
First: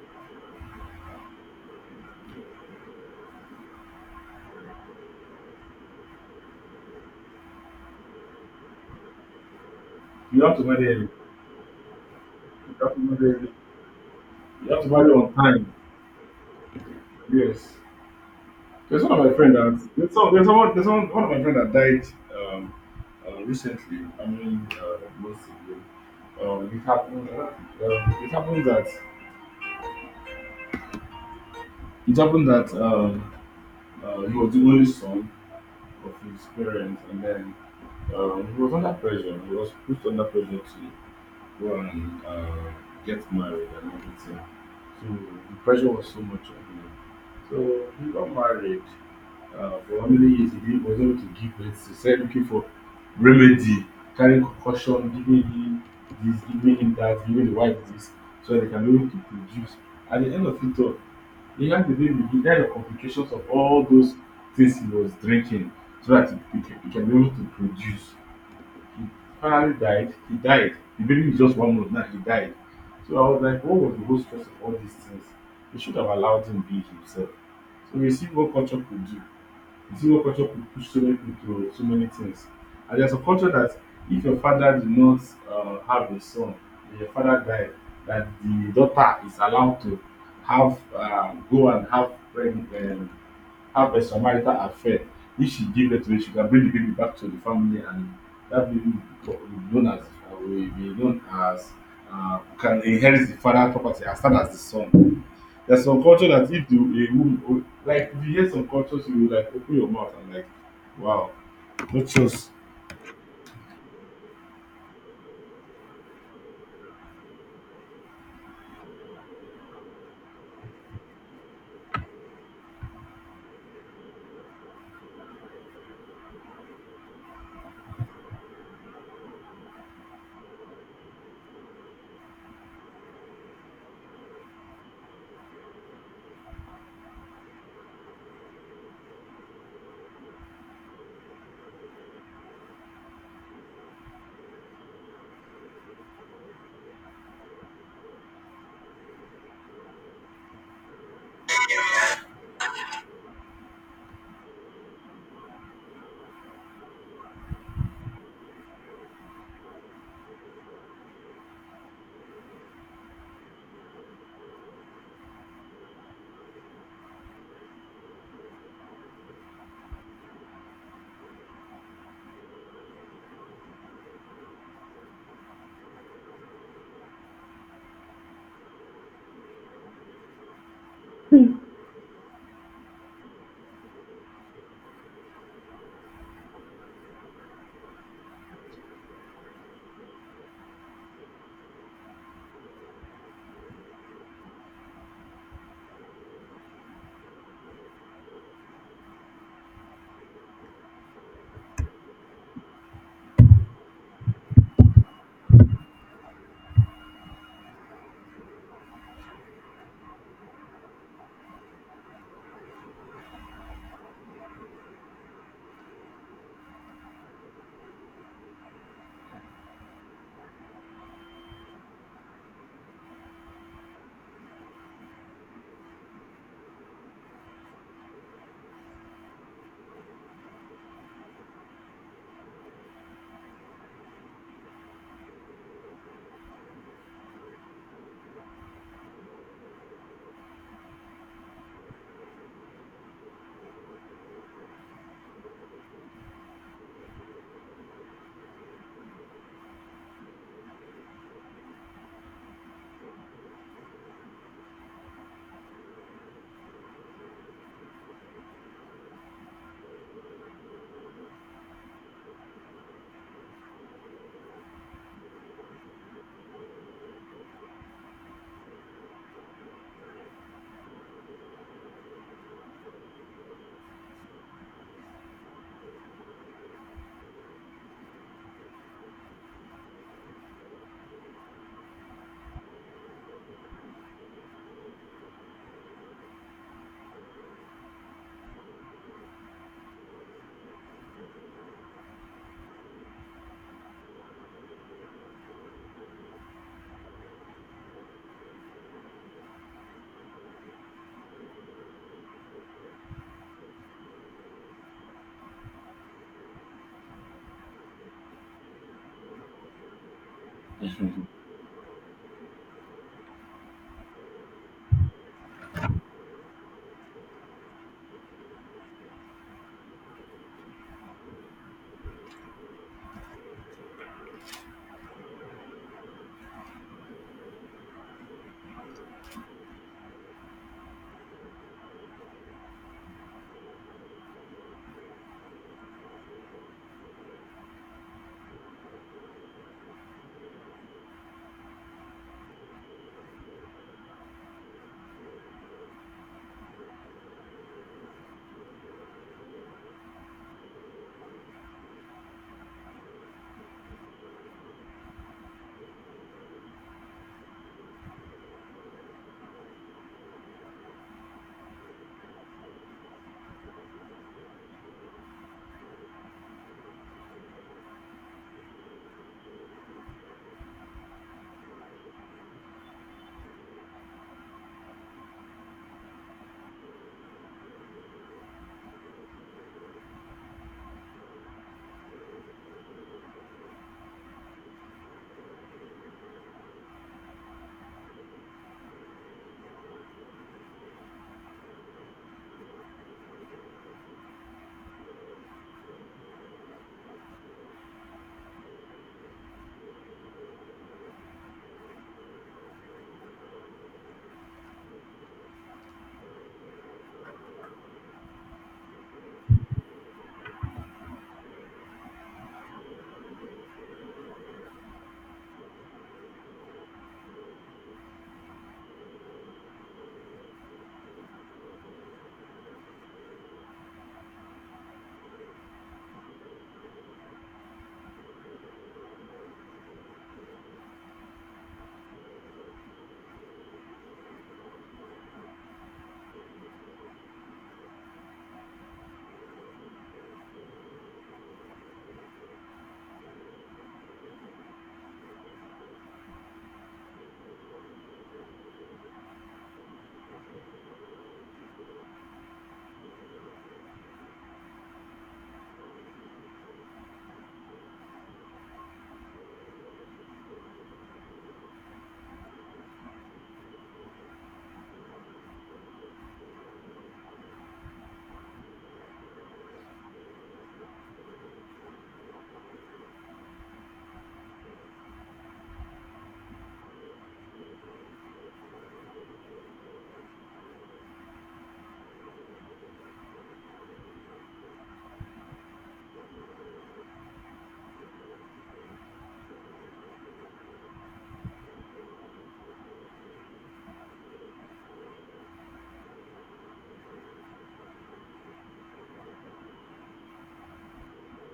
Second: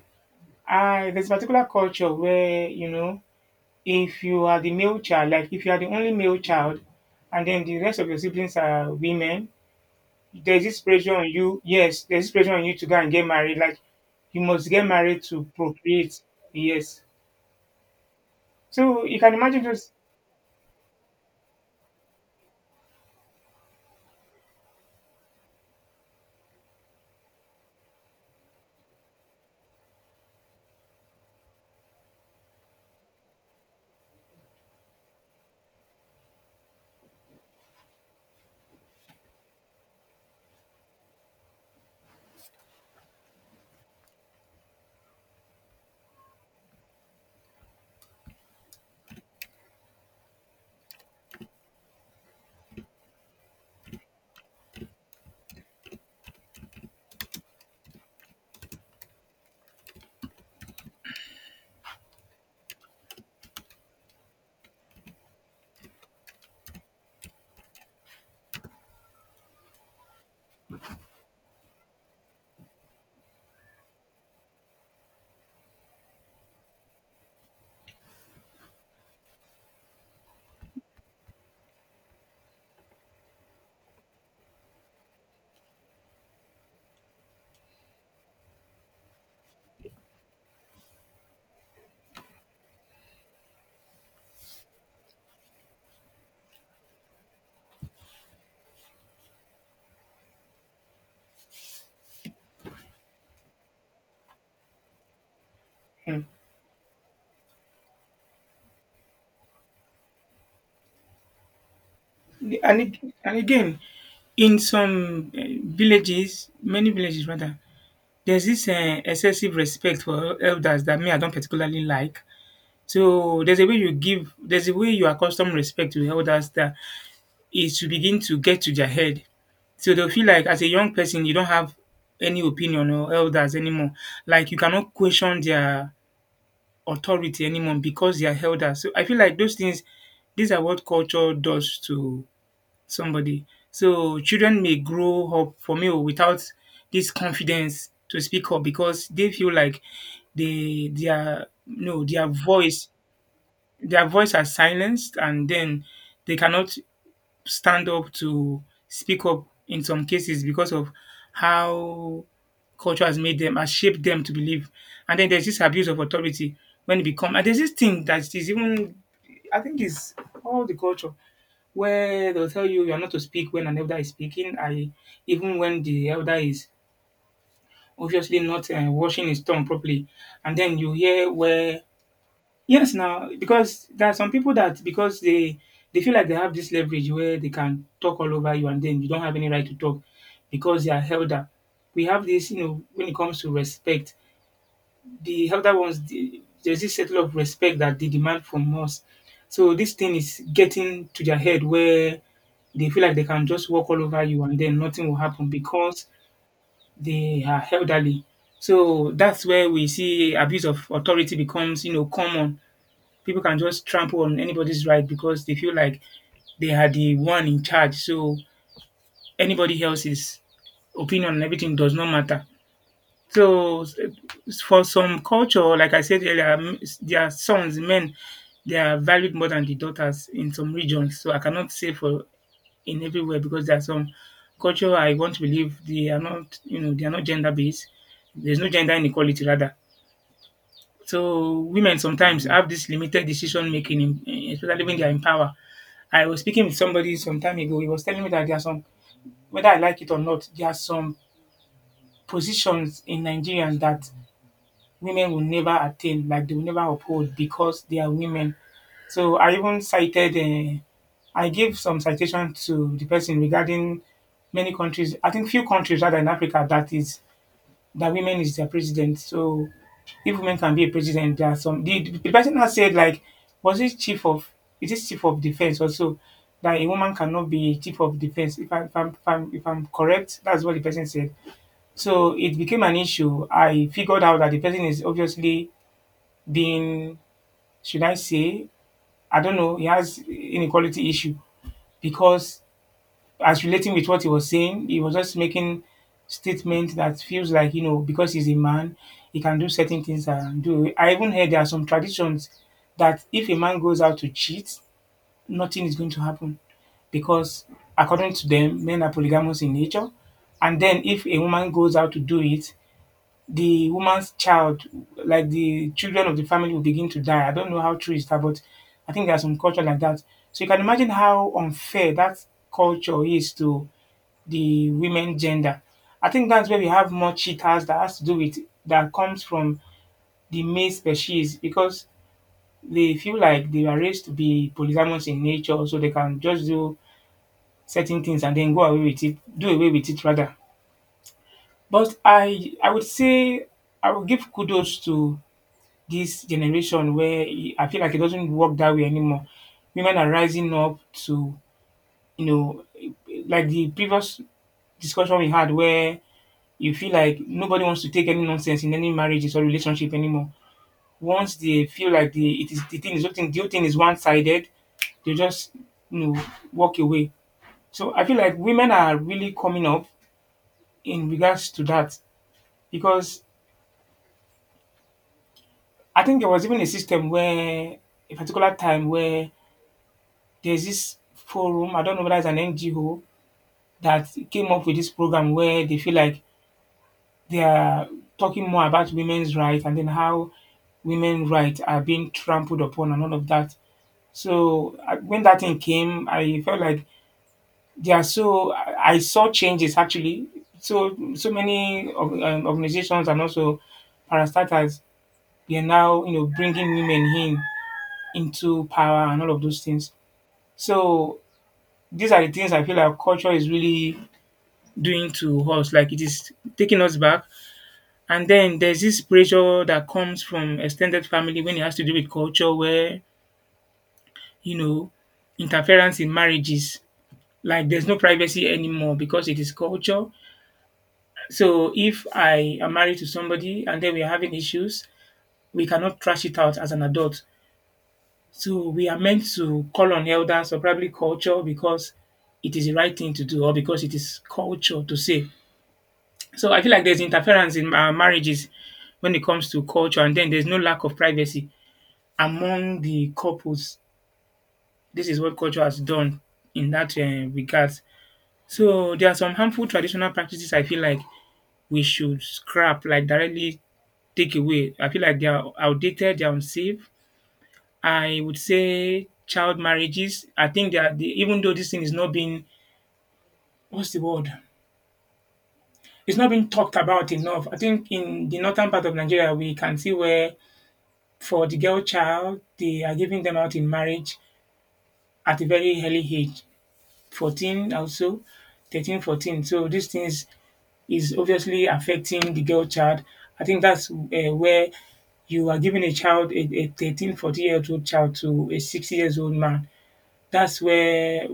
S2: I there's a particular culture where, you know, if you are the male child, like if you are the only male child and then the rest of your siblings are women,
S1: You have to
S2: there's this
S1: marry early.
S2: pressure on you. Yes, there's this pressure on you
S1: You
S2: to
S1: have
S2: go
S1: to
S2: and get
S1: marry early.
S2: married. Like you must
S1: You have
S2: get
S1: to marry
S2: married
S1: on
S2: to
S1: time.
S2: procreate. Yes.
S1: Yes. There's
S2: So
S1: one
S2: you
S1: of my
S2: can
S1: friend
S2: imagine
S1: that
S2: just
S1: there's some, there's someone there's one, one of my friend that died, um recently. I mean, mostly. It happened. Uh, it happened that it happened that he was the only son of his parents, and then, he was under pressure. He was put under pressure to go and get married and everything. So the pressure was so much on him. So he got married. For how many years he did, was able to give birth. He started looking for remedy, carrying concussion, giving him this, giving him that, giving the wife this, so that they can be able to produce. At the end of it all, he had the baby. He died of complications of all those things he was drinking, so that he can be able to produce. He finally died. He died. The baby is just one month now. He died. So I was like, what was the whole stress of all these things? We should have allowed him be himself. So you see what culture could do. You see what culture could push so many people to so many things. And there's a culture that if your father did not have a son, and your father died, that the daughter is allowed to have go and have pregnant, have a Samaritan affair. If she gave birth to it, she can bring the baby back to the family, and that baby will be known as can inherit the father property as well as the son. There's some
S2: hmm.
S1: culture that if the a woman oh, like if you hear some cultures, you will like open your mouth and like, wow, no choice.
S2: And again in some villages, many villages rather, there's this excessive respect for elders that me I don't particularly like. So there's a way you accustom respect to elders that is to begin to get to their head. So they'll feel like as a young person you don't have any opinion or elders anymore. Like you cannot question their authority anymore because they are elders. So I feel like those things these are what culture does to somebody. So children may grow up for me oh, without this confidence to speak up because they feel like they their no their voice their voice are silenced and then they cannot stand up to speak up in some cases because of how culture has made them, has shaped them to believe. And then there's this abuse of authority when it become and there's this thing that is even I think is all the culture where they'll tell you you are not to speak when an elder is speaking. I even when the elder is obviously not washing his tongue properly, and then you hear where yes, now because there are some people that because they feel like they have this leverage where they can talk all over you, and then you don't have any right to talk because they are elder. We have this, you know, when it comes to respect, the elder ones, there's this settle of respect that they demand from us. So this thing is getting to their head where they feel like they can just walk all over you, and then nothing will happen because they are elderly. So that's where we see abuse of authority becomes, you know, common people can just trample on anybody's right because they feel like they are the one in charge. So anybody else's opinion and everything does not matter. So s- for some culture, like I said earlier, their sons, men, they are valued more than the daughters in some regions. So I cannot say for in everywhere because there are some culture I want to believe they are not, you know, they are not gender based. There's no gender inequality rather. So women sometimes have this limited decision making, especially when they are in power. I was speaking with somebody some time ago. He was telling me that there are some, whether I like it or not, there are some positions in Nigerians that women will never attain, like they will never uphold because they are women. So I even cited, I gave some citation to the person regarding many countries. I think few countries rather in Africa that is that women is their president. So if women can be a president, there are some. The person has said like, was it chief of? Is it chief of defense also? That a woman cannot be chief of defense. If, I, if, I'm, if I'm if I'm correct, that's what the person said. So it became an issue. I figured out that the person is obviously being, should I say, I don't know, he has inequality issue because as relating with what he was saying, he was just making statement that feels like, because he's a man, he can do certain things and do. I even heard there are some traditions that if a man goes out to cheat, nothing is going to happen because according to them, men are polygamous in nature, and then if a woman goes out to do it, the woman's child, like the children of the family, will begin to die. I don't know how true is that, but I think there's some culture like that. So you can imagine how unfair that culture is to the women gender. I think that's where we have more cheaters, that has to do with, that comes from the male species, because they feel like they are raised to be polygamous in nature, so they can just do certain things and then go away with it, do away with it rather. But I would say I would give kudos to this generation, where I feel like it doesn't work that way anymore. Women are rising up to, you know, like the previous discussion we had, where you feel like nobody wants to take any nonsense in any marriages or relationship anymore. Once they feel like the it is the thing is something the whole thing is one sided, they just you know walk away. So I feel like women are really coming up in regards to that, because I think there was even a system where, a particular time where there's this forum, I don't know whether it's an NGO that came up with this program, where they feel like they are talking more about women's rights and then how women rights are being trampled upon and all of that. When that thing came, I felt like they are so. I saw changes actually. So many of, organizations and also parastatals, they are now bringing women in into power and all of those things. So these are the things I feel like culture is really doing to us. Like, it is taking us back. And then there's this pressure that comes from extended family when it has to do with culture, where, you know interference in marriages. Like, there's no privacy anymore because it is culture. So if I am married to somebody and then we are having issues, we cannot trash it out as an adult. So we are meant to call on elders, or probably culture, because it is the right thing to do, or because it is culture to say. So I feel like there's interference in marriages when it comes to culture, and then there's no lack of privacy among the couples. This is what culture has done in that regard. So there are some harmful traditional practices I feel like we should scrap, like directly take away. I feel like they are outdated, they are unsafe. I would say child marriages. I think that the, even though this thing is not being, what's the word? It's not being talked about enough. I think in the northern part of Nigeria, we can see where, for the girl child, they are giving them out in marriage at a very early age, 14 also, 13, 14. So these things is obviously affecting the girl child. I think that's where you are giving a child, a 13, 14-year-old child, to a 60 years old man. That's where,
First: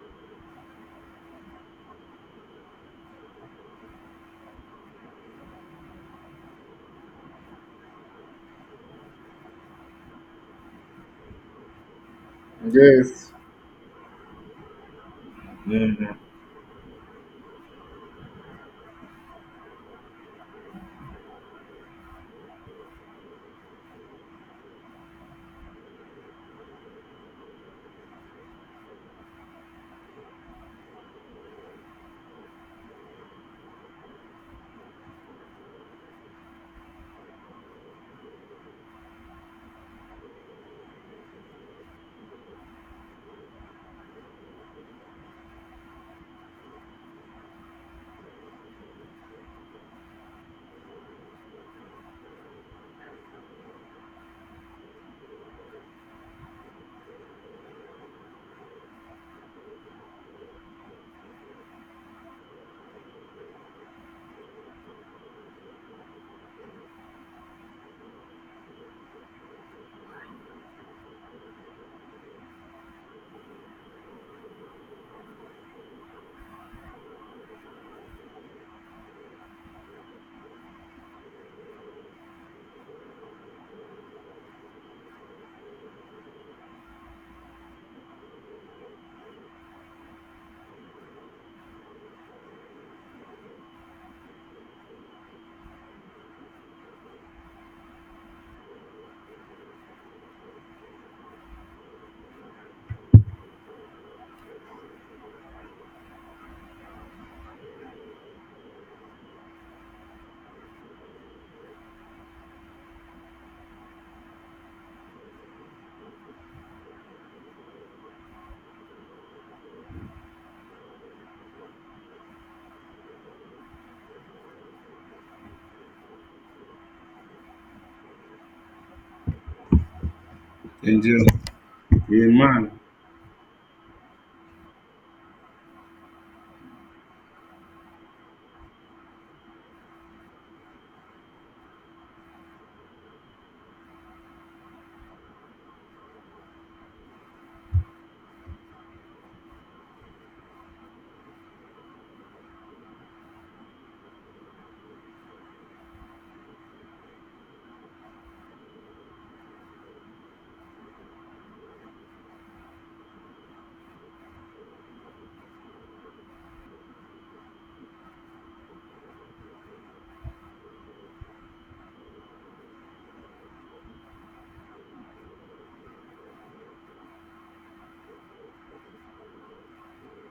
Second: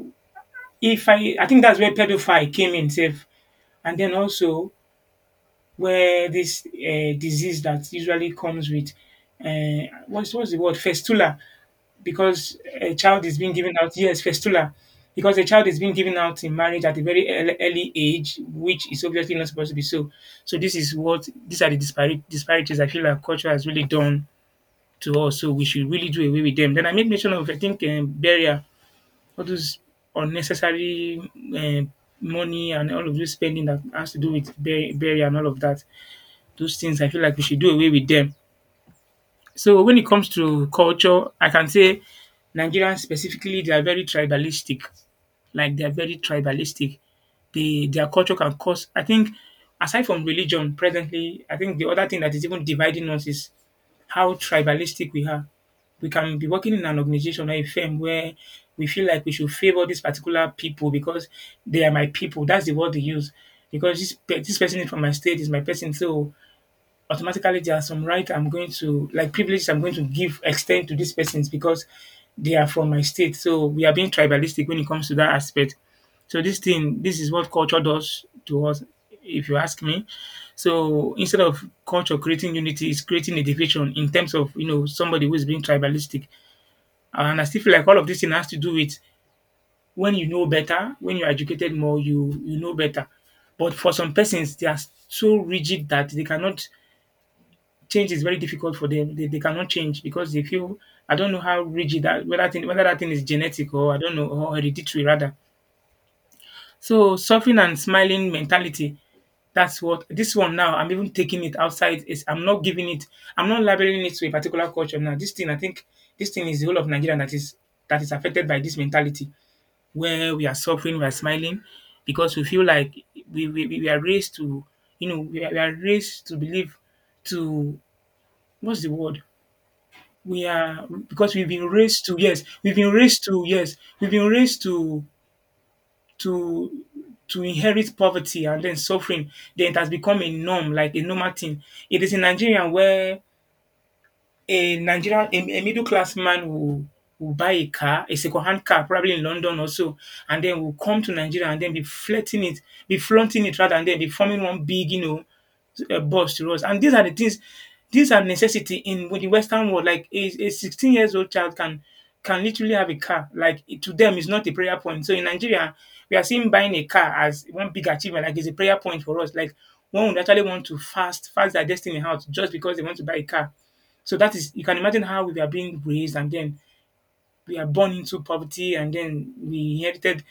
S2: if I, I think that's where pedophile came in safe. And then also, where this disease that usually comes with, what's the word, festula, because a child
S1: Yes.
S2: is being given out, yes, festula, because a child is being
S1: Mhm.
S2: given out in marriage at a very early age, which is obviously not supposed to be so. So this is what, these are the disparities, I feel like culture has really done to us. So we should really do away with them. Then I made mention of, I think, barrier, all those unnecessary um money and all of this spending that has to do with barrier and all of that. Those things I feel like we should do away with them. So when it comes to culture, I can say Nigerians specifically, they are very tribalistic. Like, they are very tribalistic. They, their culture can cause, I think, aside from religion presently, I think the other thing that is even dividing us is how tribalistic we are. We can be working in an organization or a firm where we feel like we should favor this particular people because they are my people. That's the word they use. Because this this person is from my state, is my person, so automatically there are some right I'm going to, like, privileges I'm going to give, extend to these persons because they are from my state. So we are being tribalistic when it comes to that aspect. So this thing, this is what culture does to us, if you ask me. So instead of culture creating unity, it's creating a division in terms of, somebody who is being tribalistic. And I still feel like all of this thing has to do with, when you know better, when you're educated more, you know better. But for some persons, they are so rigid that they cannot change, is very difficult for them. They cannot change because they feel, I don't know how rigid that, whether that thing, whether that thing is genetic, or I don't know, or hereditary rather. So suffering and smiling mentality. That's what this one now. I'm even taking it outside. Is I'm not giving it. I'm not labeling it to a particular culture now. This thing, I think, this thing is the whole of Nigeria that is affected by this mentality, where we are suffering, we are smiling, because we feel like we are raised to, we are raised to believe, to, what's the word, we are,
S1: Angel,
S2: because we've been
S1: a
S2: raised to, yes,
S1: man.
S2: we've been raised to, yes, we've been raised to, to to inherit poverty and then suffering. Then it has become a norm, like a normal thing. It is in Nigeria where a Nigerian, a middle class man will, buy a car, a second hand car, probably in London also, and then will come to Nigeria and then be flirting it, be flaunting it rather, and then be forming one big, boss to us. And these are the things, these are necessity in the Western world. Like a 16 years old child can literally have a car. Like to them, it's not a prayer point. So in Nigeria, we are seeing buying a car as one big achievement. Like, it's a prayer point for us. Like one would actually want to fast their destiny out just because they want to buy a car. So that is, you can imagine how we are being raised, and then we are born into poverty and then we inherited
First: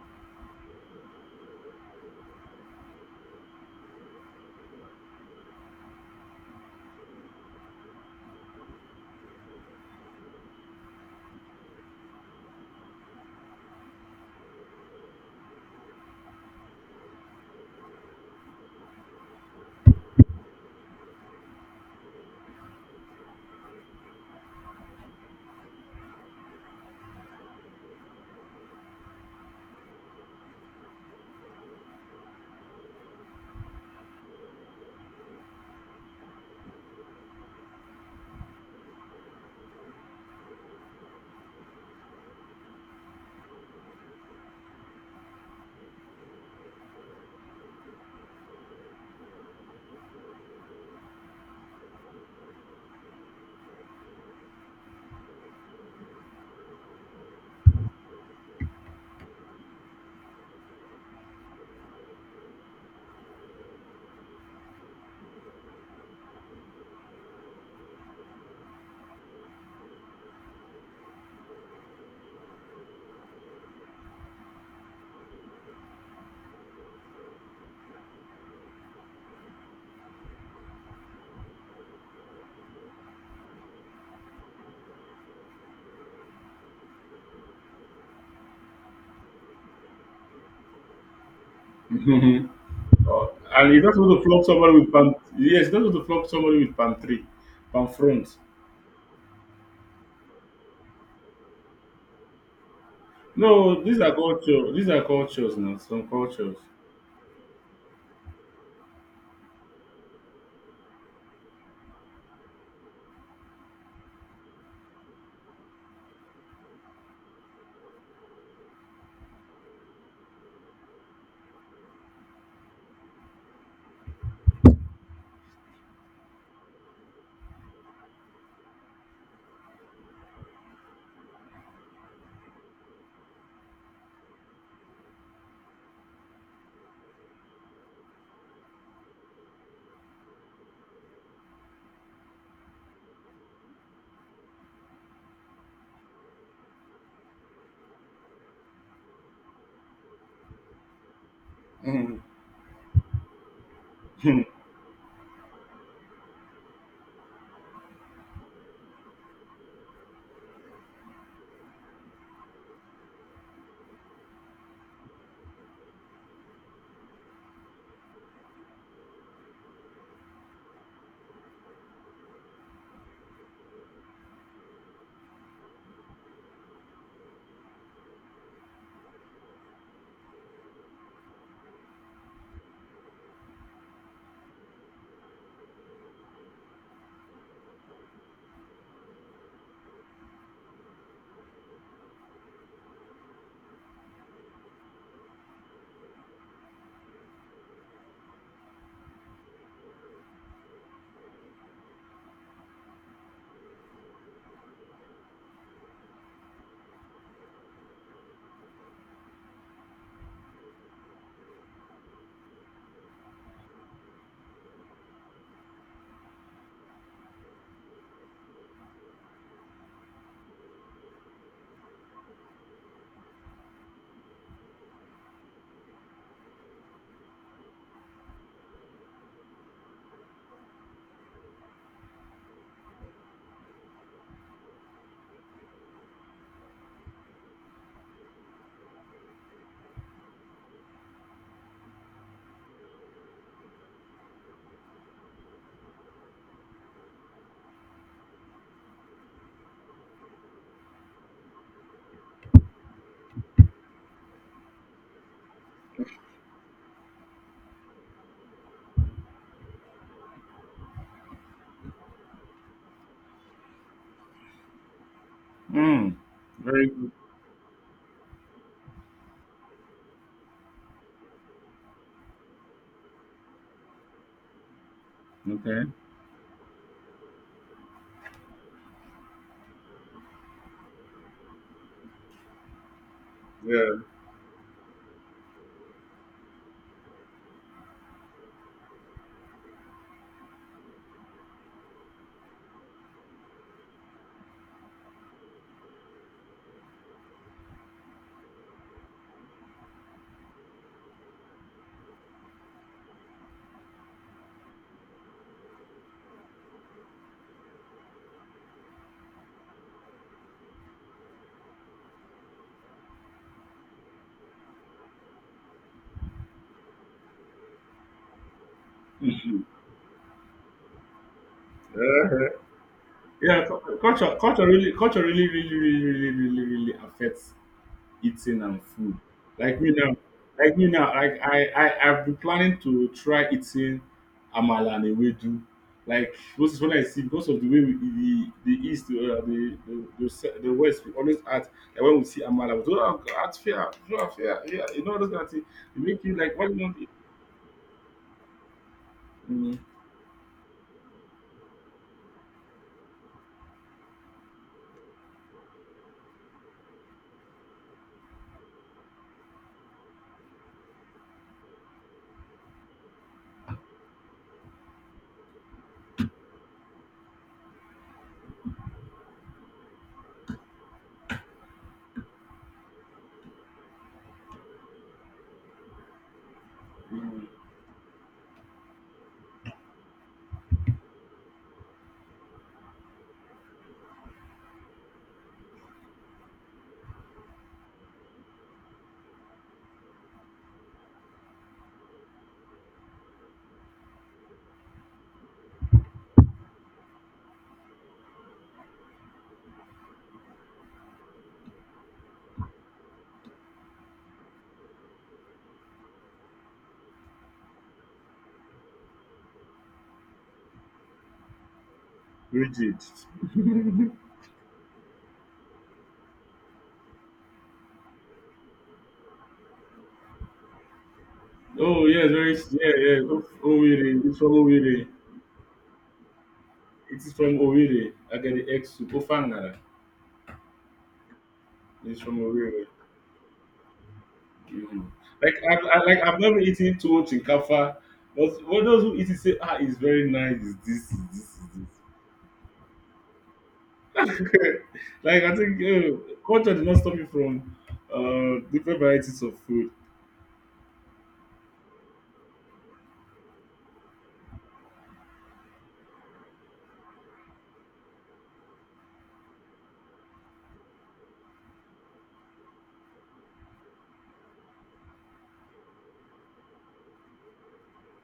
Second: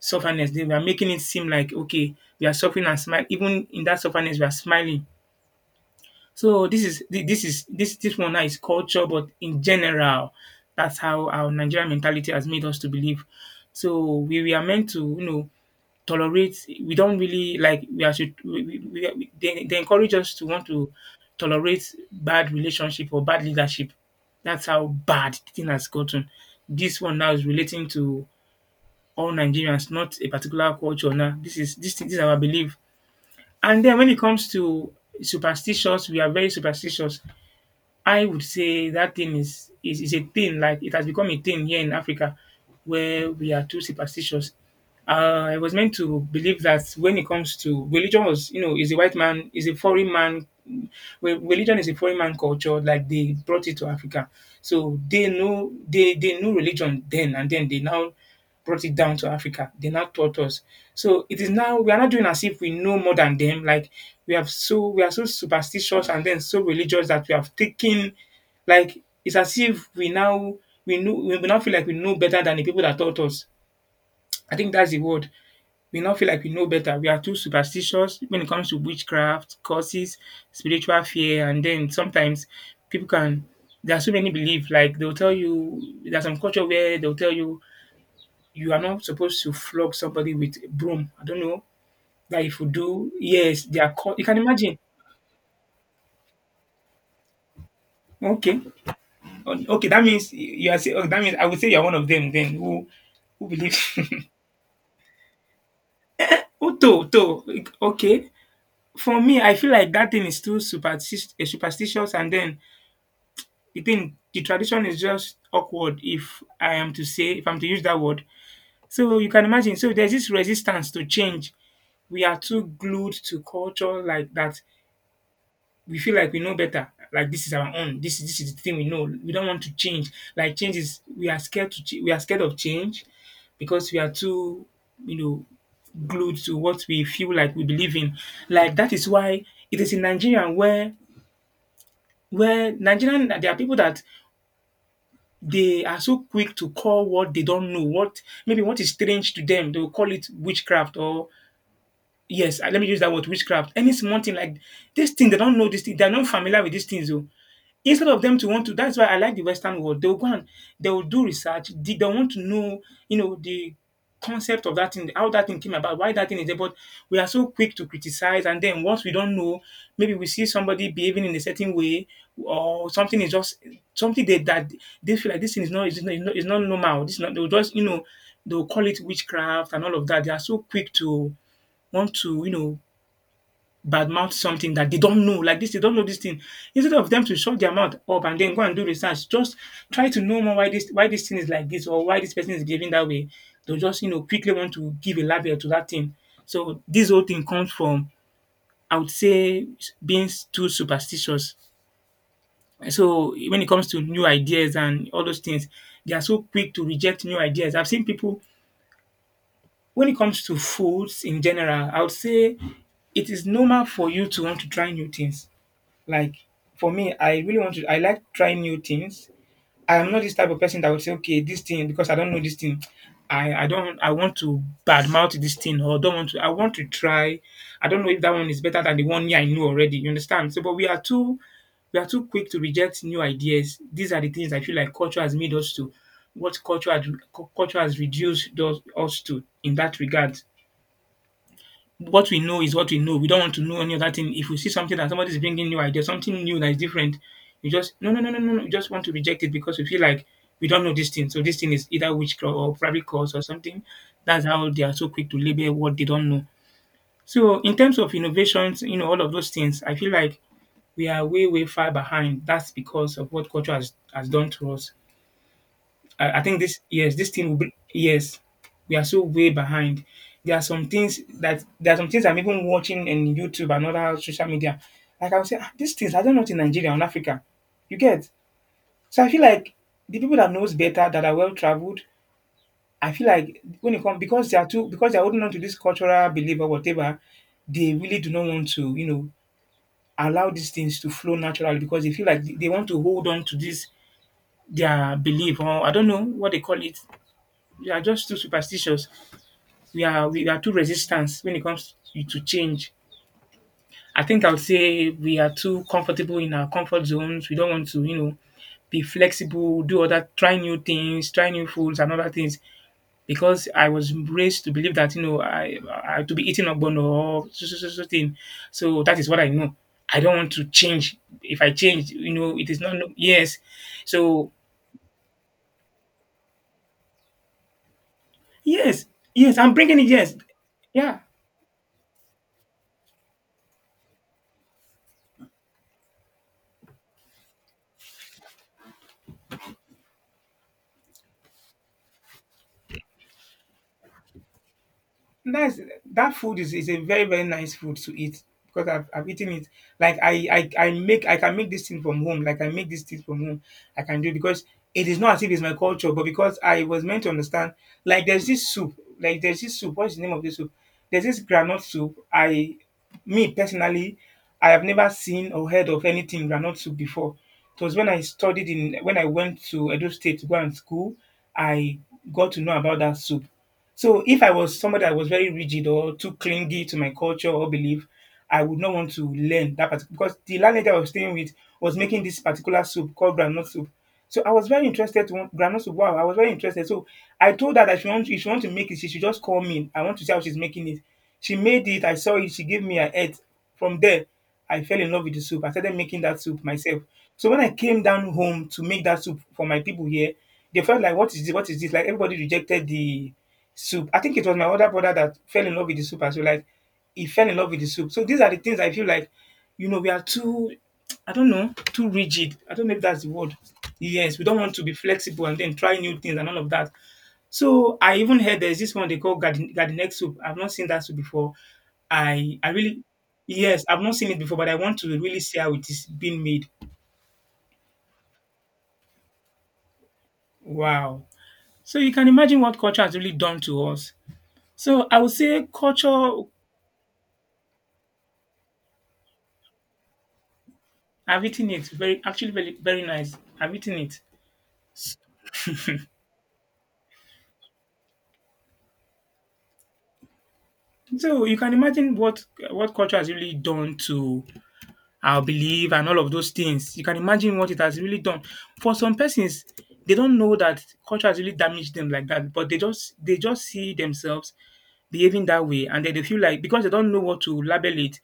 S2: sufferness. Then we are making it seem like, okay, we are suffering and smile. Even in that sufferness, we are smiling. So this is this is this one now is culture, but in general, that's how our Nigerian mentality has made us to believe. So we are meant to, tolerate. We don't really, like, we are should they, encourage us to want to tolerate bad relationship or bad leadership. That's how bad the thing has gotten. This one now is relating to all Nigerians, not a particular culture. Now this is this is our belief. And then when it comes to superstitions, we are very superstitious. I would say that thing is a thing, like, it has become a thing here in Africa where we are too superstitious. I was meant to believe that when it comes to religion was, is a white man, is a foreign man. Well, religion is a foreign man culture, like, they brought it to Africa. So they know they knew religion then and then they now brought it down to Africa. They now taught us. So it is now, we are not doing as if we know more than them. Like, we have, so we are so superstitious and then so religious that we have taken, like, it's as if we now feel like we know better than the people that taught us. I think that's the word. We now feel like we know better. We are too superstitious when it comes to witchcraft, curses, spiritual fear, and then sometimes people can, there are so many belief. Like, they'll tell you, there's some culture where they'll tell you are not supposed to flog somebody with a broom. I don't know that if you do,
S1: Uh,
S2: yes,
S1: and
S2: they
S1: you
S2: are
S1: don't want
S2: caught.
S1: to
S2: You can
S1: flog
S2: imagine.
S1: somebody with pan. Yes, you don't want to flog somebody with palm tree, palm front.
S2: Okay. Oh, okay, that means you are. Say, oh, that means I would say you are one of them. Then who believes?
S1: No, these are culture. These are cultures now. Some cultures.
S2: oh, to, to. Okay, for me, I feel like that thing is too superstitious, and then the tradition is just awkward. If I am to say, If I'm to use that word, so you can imagine. So there's this resistance to change. We are too glued to culture like that. We feel like we know better. Like, this is our own. This is the thing we know. We don't want to change. Like, change is, we are scared to we are scared of change because we are too you know glued to what we feel like we believe in. Like, that is why it is in Nigeria where nigerian there are people that they are so quick to call what they don't know, what maybe what is strange to them, they will call it witchcraft or,
S1: Mm.
S2: yes, let me use that word, witchcraft. Any small thing like this thing they don't know, this thing they're not familiar with, these things though. Instead of them to want to That's why I like the Western world. They'll go and they will do research. Did they want to know, the concept of that thing, how that thing came about, why that thing is there. But we are so quick to criticize, and then once we don't know, maybe we see somebody behaving in a certain way, or something is just something that they feel like this thing is not normal. This is not They'll they'll call it witchcraft and all of that. They are so quick to want to badmouth something that they don't know, like this, they don't know this thing. Instead of them to shut their mouth up and then go and do research, just try to know more why this thing is like this, or why this person is behaving that way. They'll quickly want to give a label to that thing. So this whole thing comes from, I would say, being too superstitious. So when it comes to new ideas and all those things, they are so quick to reject new ideas. I've seen people, when it comes to foods in general, I would say it is normal for you to want to try new things. Like, for me, I really want to. I like trying new things. I am not this type of person that would say, okay, this thing, because I don't know this thing. I don't I want to badmouth this thing, or don't want to. I want to try. I don't know if that one is better than the one me I knew already. You understand? So but we are too quick to reject new ideas. These are the things I feel like culture has made us to. What culture has, culture has reduced us to in that regard. What we know is what we know. We don't want to know any other thing. If we see something that somebody is bringing new idea, something new that is different, we just, no, no, no, no, no, no. We just want to reject it because we feel like we don't know this thing. So this thing is either witchcraft, or probably curse or something. That's how they are so quick to label what they don't know. So in terms of innovations, all of those things, I feel like we are way, way far behind. That's because of what culture has done to us.
S1: Mm.
S2: I think this.
S1: Very good.
S2: Yes, this thing will be, yes, we are so way behind. There are some things that there are some things I'm even watching in YouTube and other social media. Like, I'll say, ah,
S1: Okay.
S2: these things I don't know it in Nigeria and Africa. You get, so I feel like the people that knows better that are well traveled. I feel like
S1: Yeah.
S2: when it comes, because they are holding on to this cultural belief or whatever, they really do not want to allow these things to flow naturally because they feel like they want to hold on to this, their belief, or I don't know what they call it. We are just too superstitious. We are too resistant when it comes to change. I think I would say we are too comfortable in our comfort zones. We don't want to, be flexible, do other, try new things, try new foods and other things. Because I was raised to believe that, I to be eating ogbono, or so, so, so, so thing. So that is what I know. I don't want to change. If I change,
S1: Yeah,
S2: you know, it is not, no, yes.
S1: yeah, culture,
S2: So,
S1: culture really, really, really, really, really, really affects eating and
S2: yes,
S1: food.
S2: yes, I'm
S1: Like me
S2: bringing it,
S1: now,
S2: yes.
S1: like me now,
S2: Yeah.
S1: like I've been planning to try eating amala and ewedu. Like most when I see because of the way we, the east, the the west, we always act like when we see amala we don't have act fair, we don't have fair, yeah, you know those kind of thing.
S2: Nice.
S1: It make
S2: That
S1: you like
S2: food
S1: why
S2: is
S1: not
S2: a
S1: eat.
S2: very very nice food to eat, because I've eaten it.
S1: Mm.
S2: Like, I can make this thing from home. Like, I make this thing from home. I can do it because it is not as if it's my culture, but because I was meant to understand. Like, there's this soup. What's the name of this soup? There's this granite soup. I Me personally, I have never seen or heard of anything granite soup before. It was when I went to Edo State to go and school, I got to know about that soup. So if I was somebody that was very rigid or too clingy to my
S1: Mm.
S2: culture or belief, I would not want to learn that particular, because the landlady I was staying with was making this particular soup called groundnut soup. So I was very interested to want groundnut soup. Wow, I was very interested. So I told her that if she want to make it, she should just call me. I want to see how she's making it. She made it. I saw it. She gave me a head. From there, I fell in love with the soup. I started making that soup myself. So when I came down home to make that soup for my people here, they felt like, what is this? What is this? Like, everybody rejected the soup. I think it was my older brother that fell in love with the soup as well. Like, he fell in love with the soup. So these are the things I feel like, we are too, I don't know, too rigid. I don't know
S1: Rigid.
S2: if that's the word. Yes, we don't want to be flexible and then try new things and all of that. So I even heard there's this one they call gardenek soup. I've not seen that soup before.
S1: Oh yes, very,
S2: I
S1: yeah
S2: really
S1: yeah. Oh,
S2: Yes, I've
S1: Owerri,
S2: not seen
S1: it's
S2: it
S1: from
S2: before, but I want
S1: Owerri.
S2: to really see how it is being made.
S1: It is from Owerri. I get the X to Ofangara.
S2: Wow. So you
S1: It's
S2: can
S1: from
S2: imagine what
S1: Owerri.
S2: culture has really done to us. So
S1: Mm.
S2: I would
S1: Like
S2: say
S1: I like
S2: culture
S1: I've never eaten too much in Kafa, but what those who eat it say, ah, it's very nice. It's this, it's
S2: I've
S1: this,
S2: eaten it. Very actually very very nice. I've eaten it.
S1: it's this. Like I think culture did not stop me from different varieties of food.
S2: So you can imagine what culture has really done to our belief and all of those things. You can imagine what it has really done. For some persons, they don't know that culture has really damaged them like that, but they just see themselves behaving that way, and then they feel like, because they don't know what to label it,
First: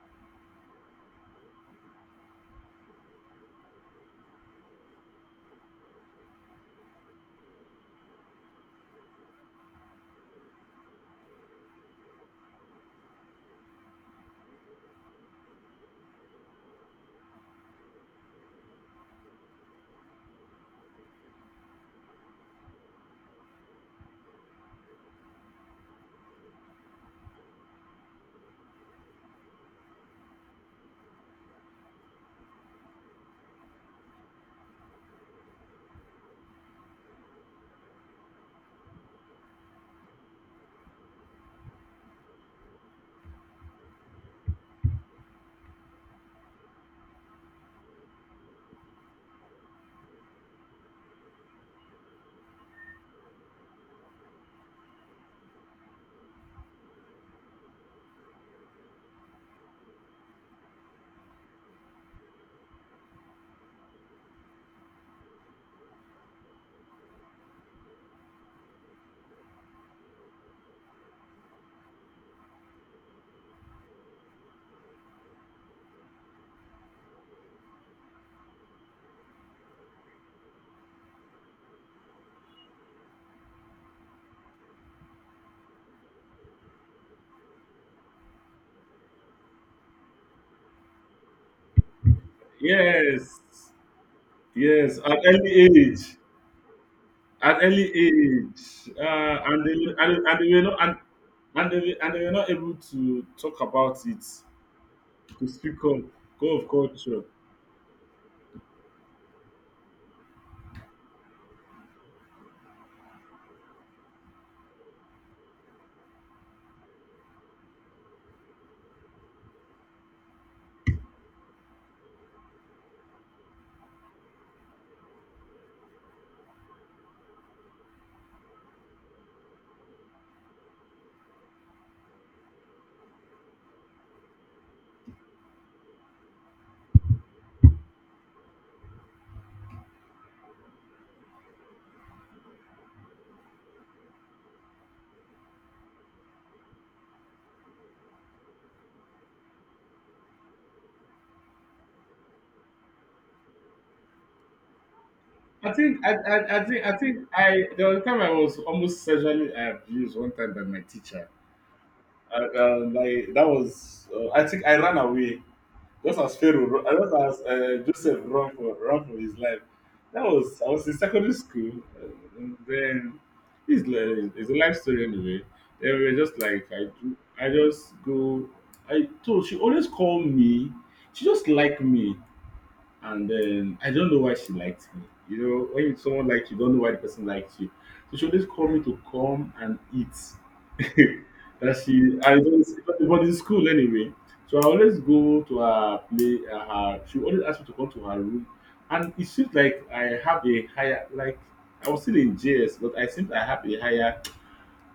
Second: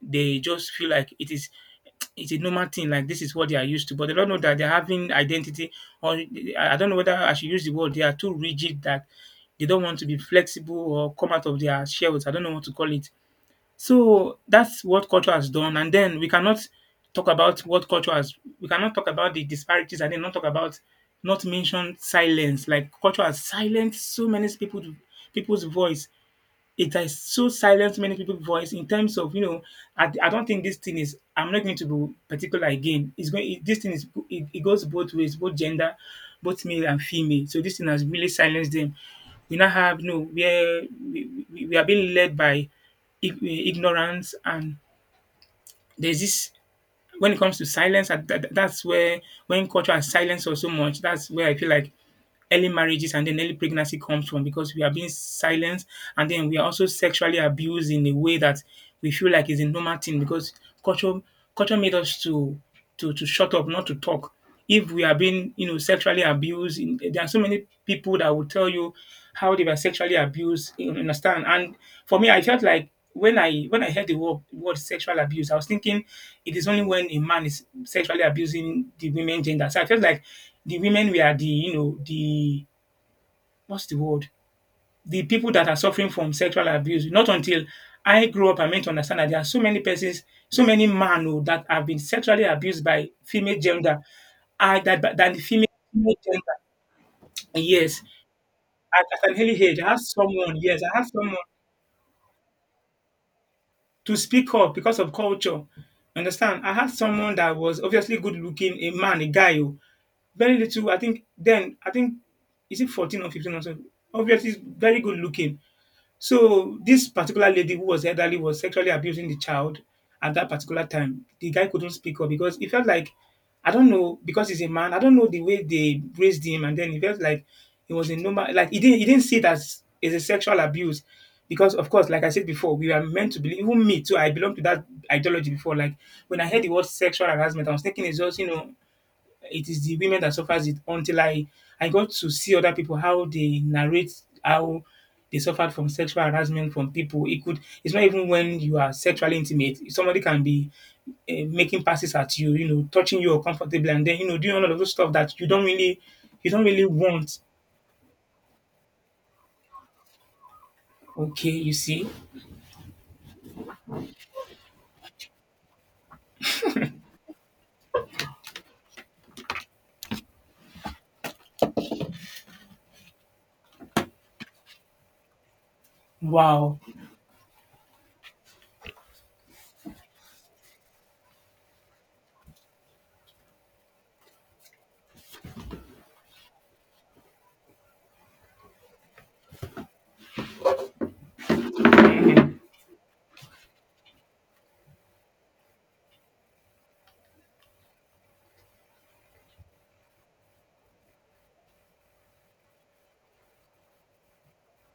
S2: they just feel like it's a normal thing. Like, this is what they are used to, but they don't know that they're having identity, or I don't know whether I should use the word. They are too rigid that they don't want to be flexible or come out of their shells. I don't know what to call it. So that's what culture has done. And then we cannot talk about what culture has we cannot talk about the disparities, and then not talk about not mention silence. Like, culture has silenced so many people's voice. It has so silenced many people's voice in terms of, I don't think I'm not going to be particular again. It's going, it, this thing is, it goes both ways, both gender, both male and female. So this thing has really silenced them. We now have, where we are being led by ignorance. And there's this, when it comes to silence, that's where when culture has silenced us so much, that's where I feel like early marriages and then early pregnancy comes from, because we are being silenced, and then we are also sexually abused in a way that we feel like is a normal thing because culture culture made us to shut up, not to talk. If we are being, sexually abused, in, there are so many people that will tell you how they were sexually abused. You understand? And for me, I felt like when I heard the word sexual abuse, I was thinking it is only when a man is sexually abusing the women gender. So I felt like the women were the, the what's the word, the people that are suffering from sexual abuse. Not until I grew up, I meant to understand that there are so many persons, so many men, oh, that have been sexually abused by
S1: Yes,
S2: female gender. I
S1: yes.
S2: that female gender.
S1: At early
S2: Yes,
S1: age,
S2: at an early age, I have
S1: and they
S2: someone.
S1: were not,
S2: Yes, I have someone
S1: and they were not able to talk about
S2: to
S1: it,
S2: speak up because of
S1: to
S2: culture.
S1: speak up, go
S2: Understand?
S1: of
S2: I had
S1: culture.
S2: someone that was obviously good looking, a man, a guy, oh, very little. I think then I think, is it 14 or 15 or something? Obviously, he's very good looking. So this particular lady who was elderly was sexually abusing the child at that particular time. The guy couldn't speak up because he felt like, I don't know, because he's a man. I don't know the way they raised him, and then he felt like it was a normal. Like he didn't see it as is a sexual abuse because of course, like I said before, we are meant to believe. Even me too, I belong to that ideology before. Like when I heard the word sexual harassment, I was thinking it's just, it is the women that suffers it, until I got to see other people, how they narrate how they suffered from sexual harassment from people. It could, it's not even when you are sexually intimate. Somebody can be uh, making passes at you, you know, touching you uncomfortably, and then, you know, doing all of those stuff that you don't
S1: I
S2: really
S1: think I think I think
S2: want.
S1: I there was a time I was almost sexually abused one time by my teacher.
S2: Okay, you see,
S1: Like that was, I think I ran away just as Pharaoh, just as Joseph run for run for his life. That was I was in secondary school. Uh, and then it's like it's a life story anyway. Then we were just like
S2: wow.
S1: I just go. I told she always called me. She just liked me and then I don't know why she liked me. You know, when you- someone likes you, don't know why the person likes you. So she always called me to come and eat. That she, I don't. But in school anyway. So I always go to her play. She always asked me to come to her room, and it seems like I have a higher, like I was still in JS, but I seem I have a higher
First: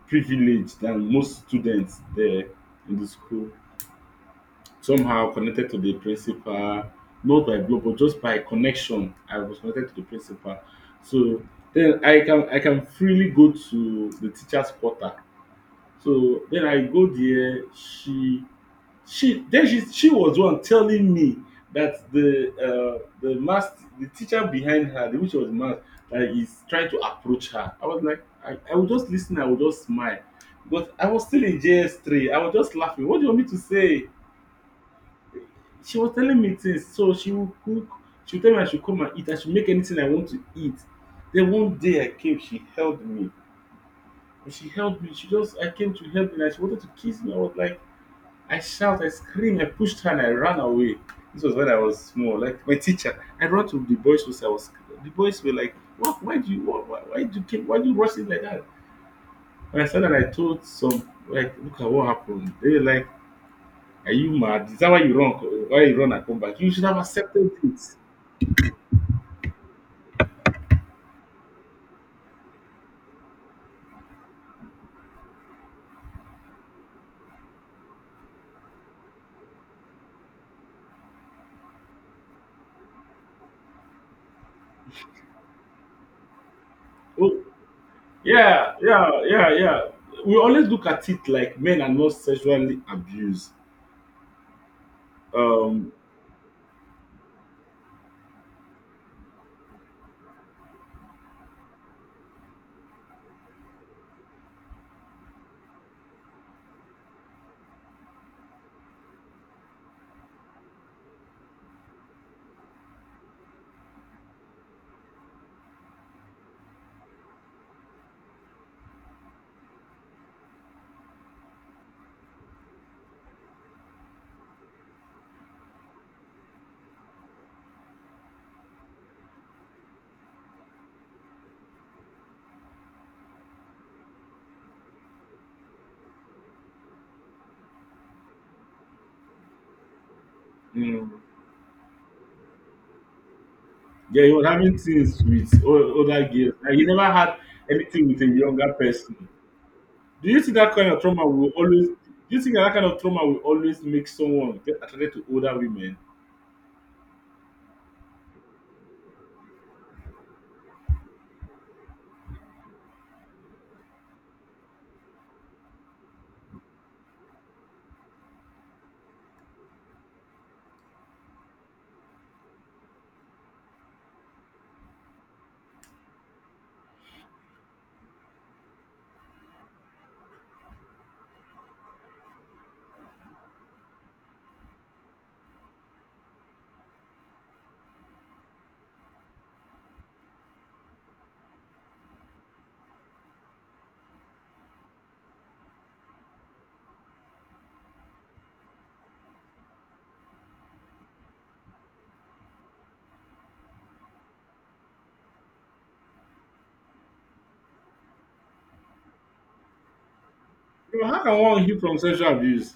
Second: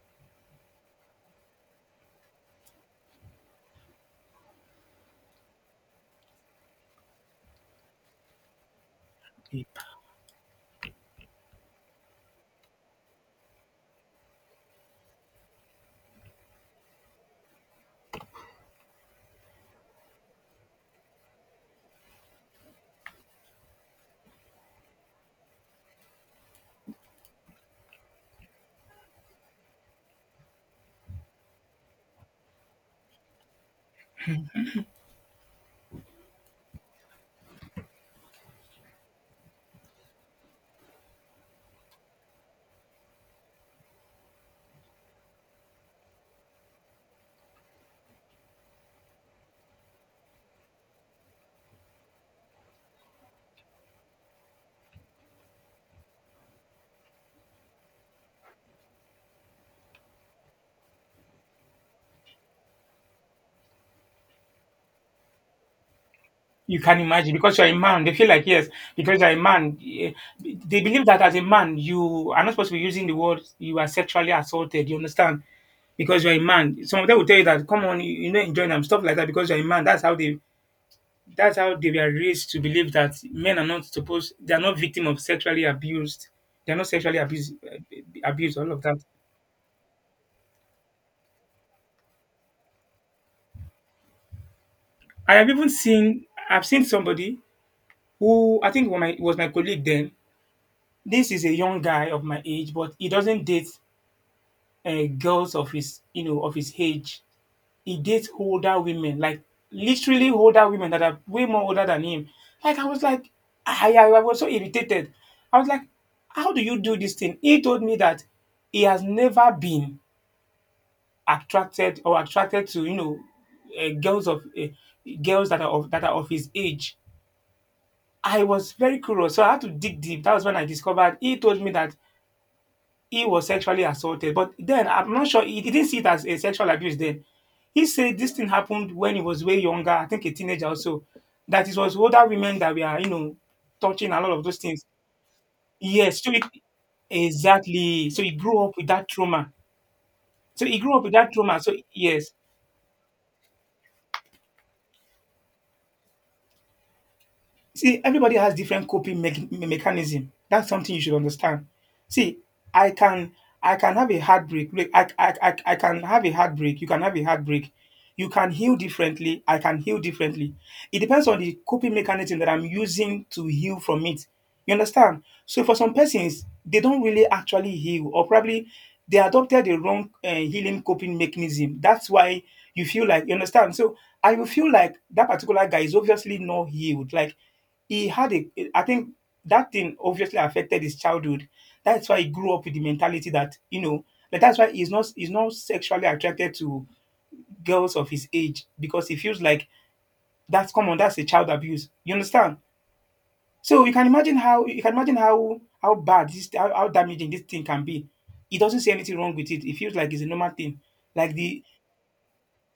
S1: privilege than most students there in the school, somehow connected to the principal, not by blood, but just by connection. I was connected to the principal. So then I can freely go to the teacher's quarter. So then I go there. She was the one telling me that the teacher behind her, the which was math, that is trying to approach her. I was like, I would just listen, I would just smile. But I was still in JS3. I was just laughing. What do you want me to say? She was telling me things, so she would cook, she would tell me I should come and eat, I should make anything I want to eat. Then one day I came, she held me. When she held me, she just I came to help me and she wanted to kiss me. I was like, I shout, I scream, I pushed her and I ran away. This was when I was small, like my teacher. I ran to the boys' house. I was the boys were like, "What? Why do you why do you rush in like that?" And I said that I told some like look at what happened. They were like, "Are you mad? Is that why you run, and come back? You
S2: You
S1: should have
S2: can imagine
S1: accepted
S2: because you're a
S1: it."
S2: man. They feel like yes, because you're a man. They believe that as a man, you are not supposed to be using the word you are sexually assaulted. You understand? Because you're a man. Some of them will tell you that, come on, you know, enjoying them, stuff like that, because you're a man. That's how they. That's how they were raised to believe that men are not supposed. They are not victim of sexually abused. They are not sexually
S1: Oh.
S2: abused. Abused, all
S1: Yeah,
S2: of that.
S1: yeah, yeah, yeah. We always look at it like men are not sexually abused.
S2: I have even
S1: Um,
S2: seen, I've seen somebody who I think was my colleague then. This is a young guy of my age, but he doesn't date girls of his, you know, of his age. He dates older women, like literally older women that are way more older than him. Like I was like, I was so irritated. I was like, how do you do this thing? He told me that he has never been attracted, or attracted to girls of, girls that are of, that are of his age. I was very curious, so I had to dig deep. That was when I discovered, he told me that he was sexually assaulted. But then I'm not sure, he didn't see it as a sexual abuse then. He said this thing happened when he was way younger, I think a teenager also.
S1: mm,
S2: That it was older women that were, you know, touching a
S1: yeah, he
S2: lot of
S1: was
S2: those
S1: having
S2: things.
S1: things with other
S2: Yes, so it,
S1: girls, and he never had anything
S2: exactly.
S1: with
S2: So
S1: a
S2: he grew
S1: younger
S2: up with that
S1: person.
S2: trauma.
S1: Do you think
S2: So
S1: that
S2: he
S1: kind
S2: grew
S1: of
S2: up with
S1: trauma
S2: that
S1: will
S2: trauma. So
S1: always?
S2: yes.
S1: Do you think that kind of trauma will always make someone get attracted to older women?
S2: See, everybody has different coping mechanism. That's something you should understand. See, I can, I can have a heartbreak. Look, I can have a heartbreak. You can have a heartbreak. You can heal differently. I can heal differently. It depends on the coping mechanism that I'm using to heal from it. You understand? So for some persons, they don't really actually heal, or probably they adopted the wrong healing coping mechanism. That's why you feel like, you understand. So I will feel like that particular guy is obviously not healed. Like he had a, I think that thing obviously affected his childhood. That's why he grew up with the mentality that, you know, like that's why he's not sexually attracted to girls of his age, because he feels like that's common. That's a child abuse. You understand? So you can imagine how, how bad this, how damaging this thing can be. He doesn't see anything wrong with it. It feels like it's a normal thing.
S1: You know, how
S2: Like
S1: can
S2: the
S1: one heal from sexual abuse?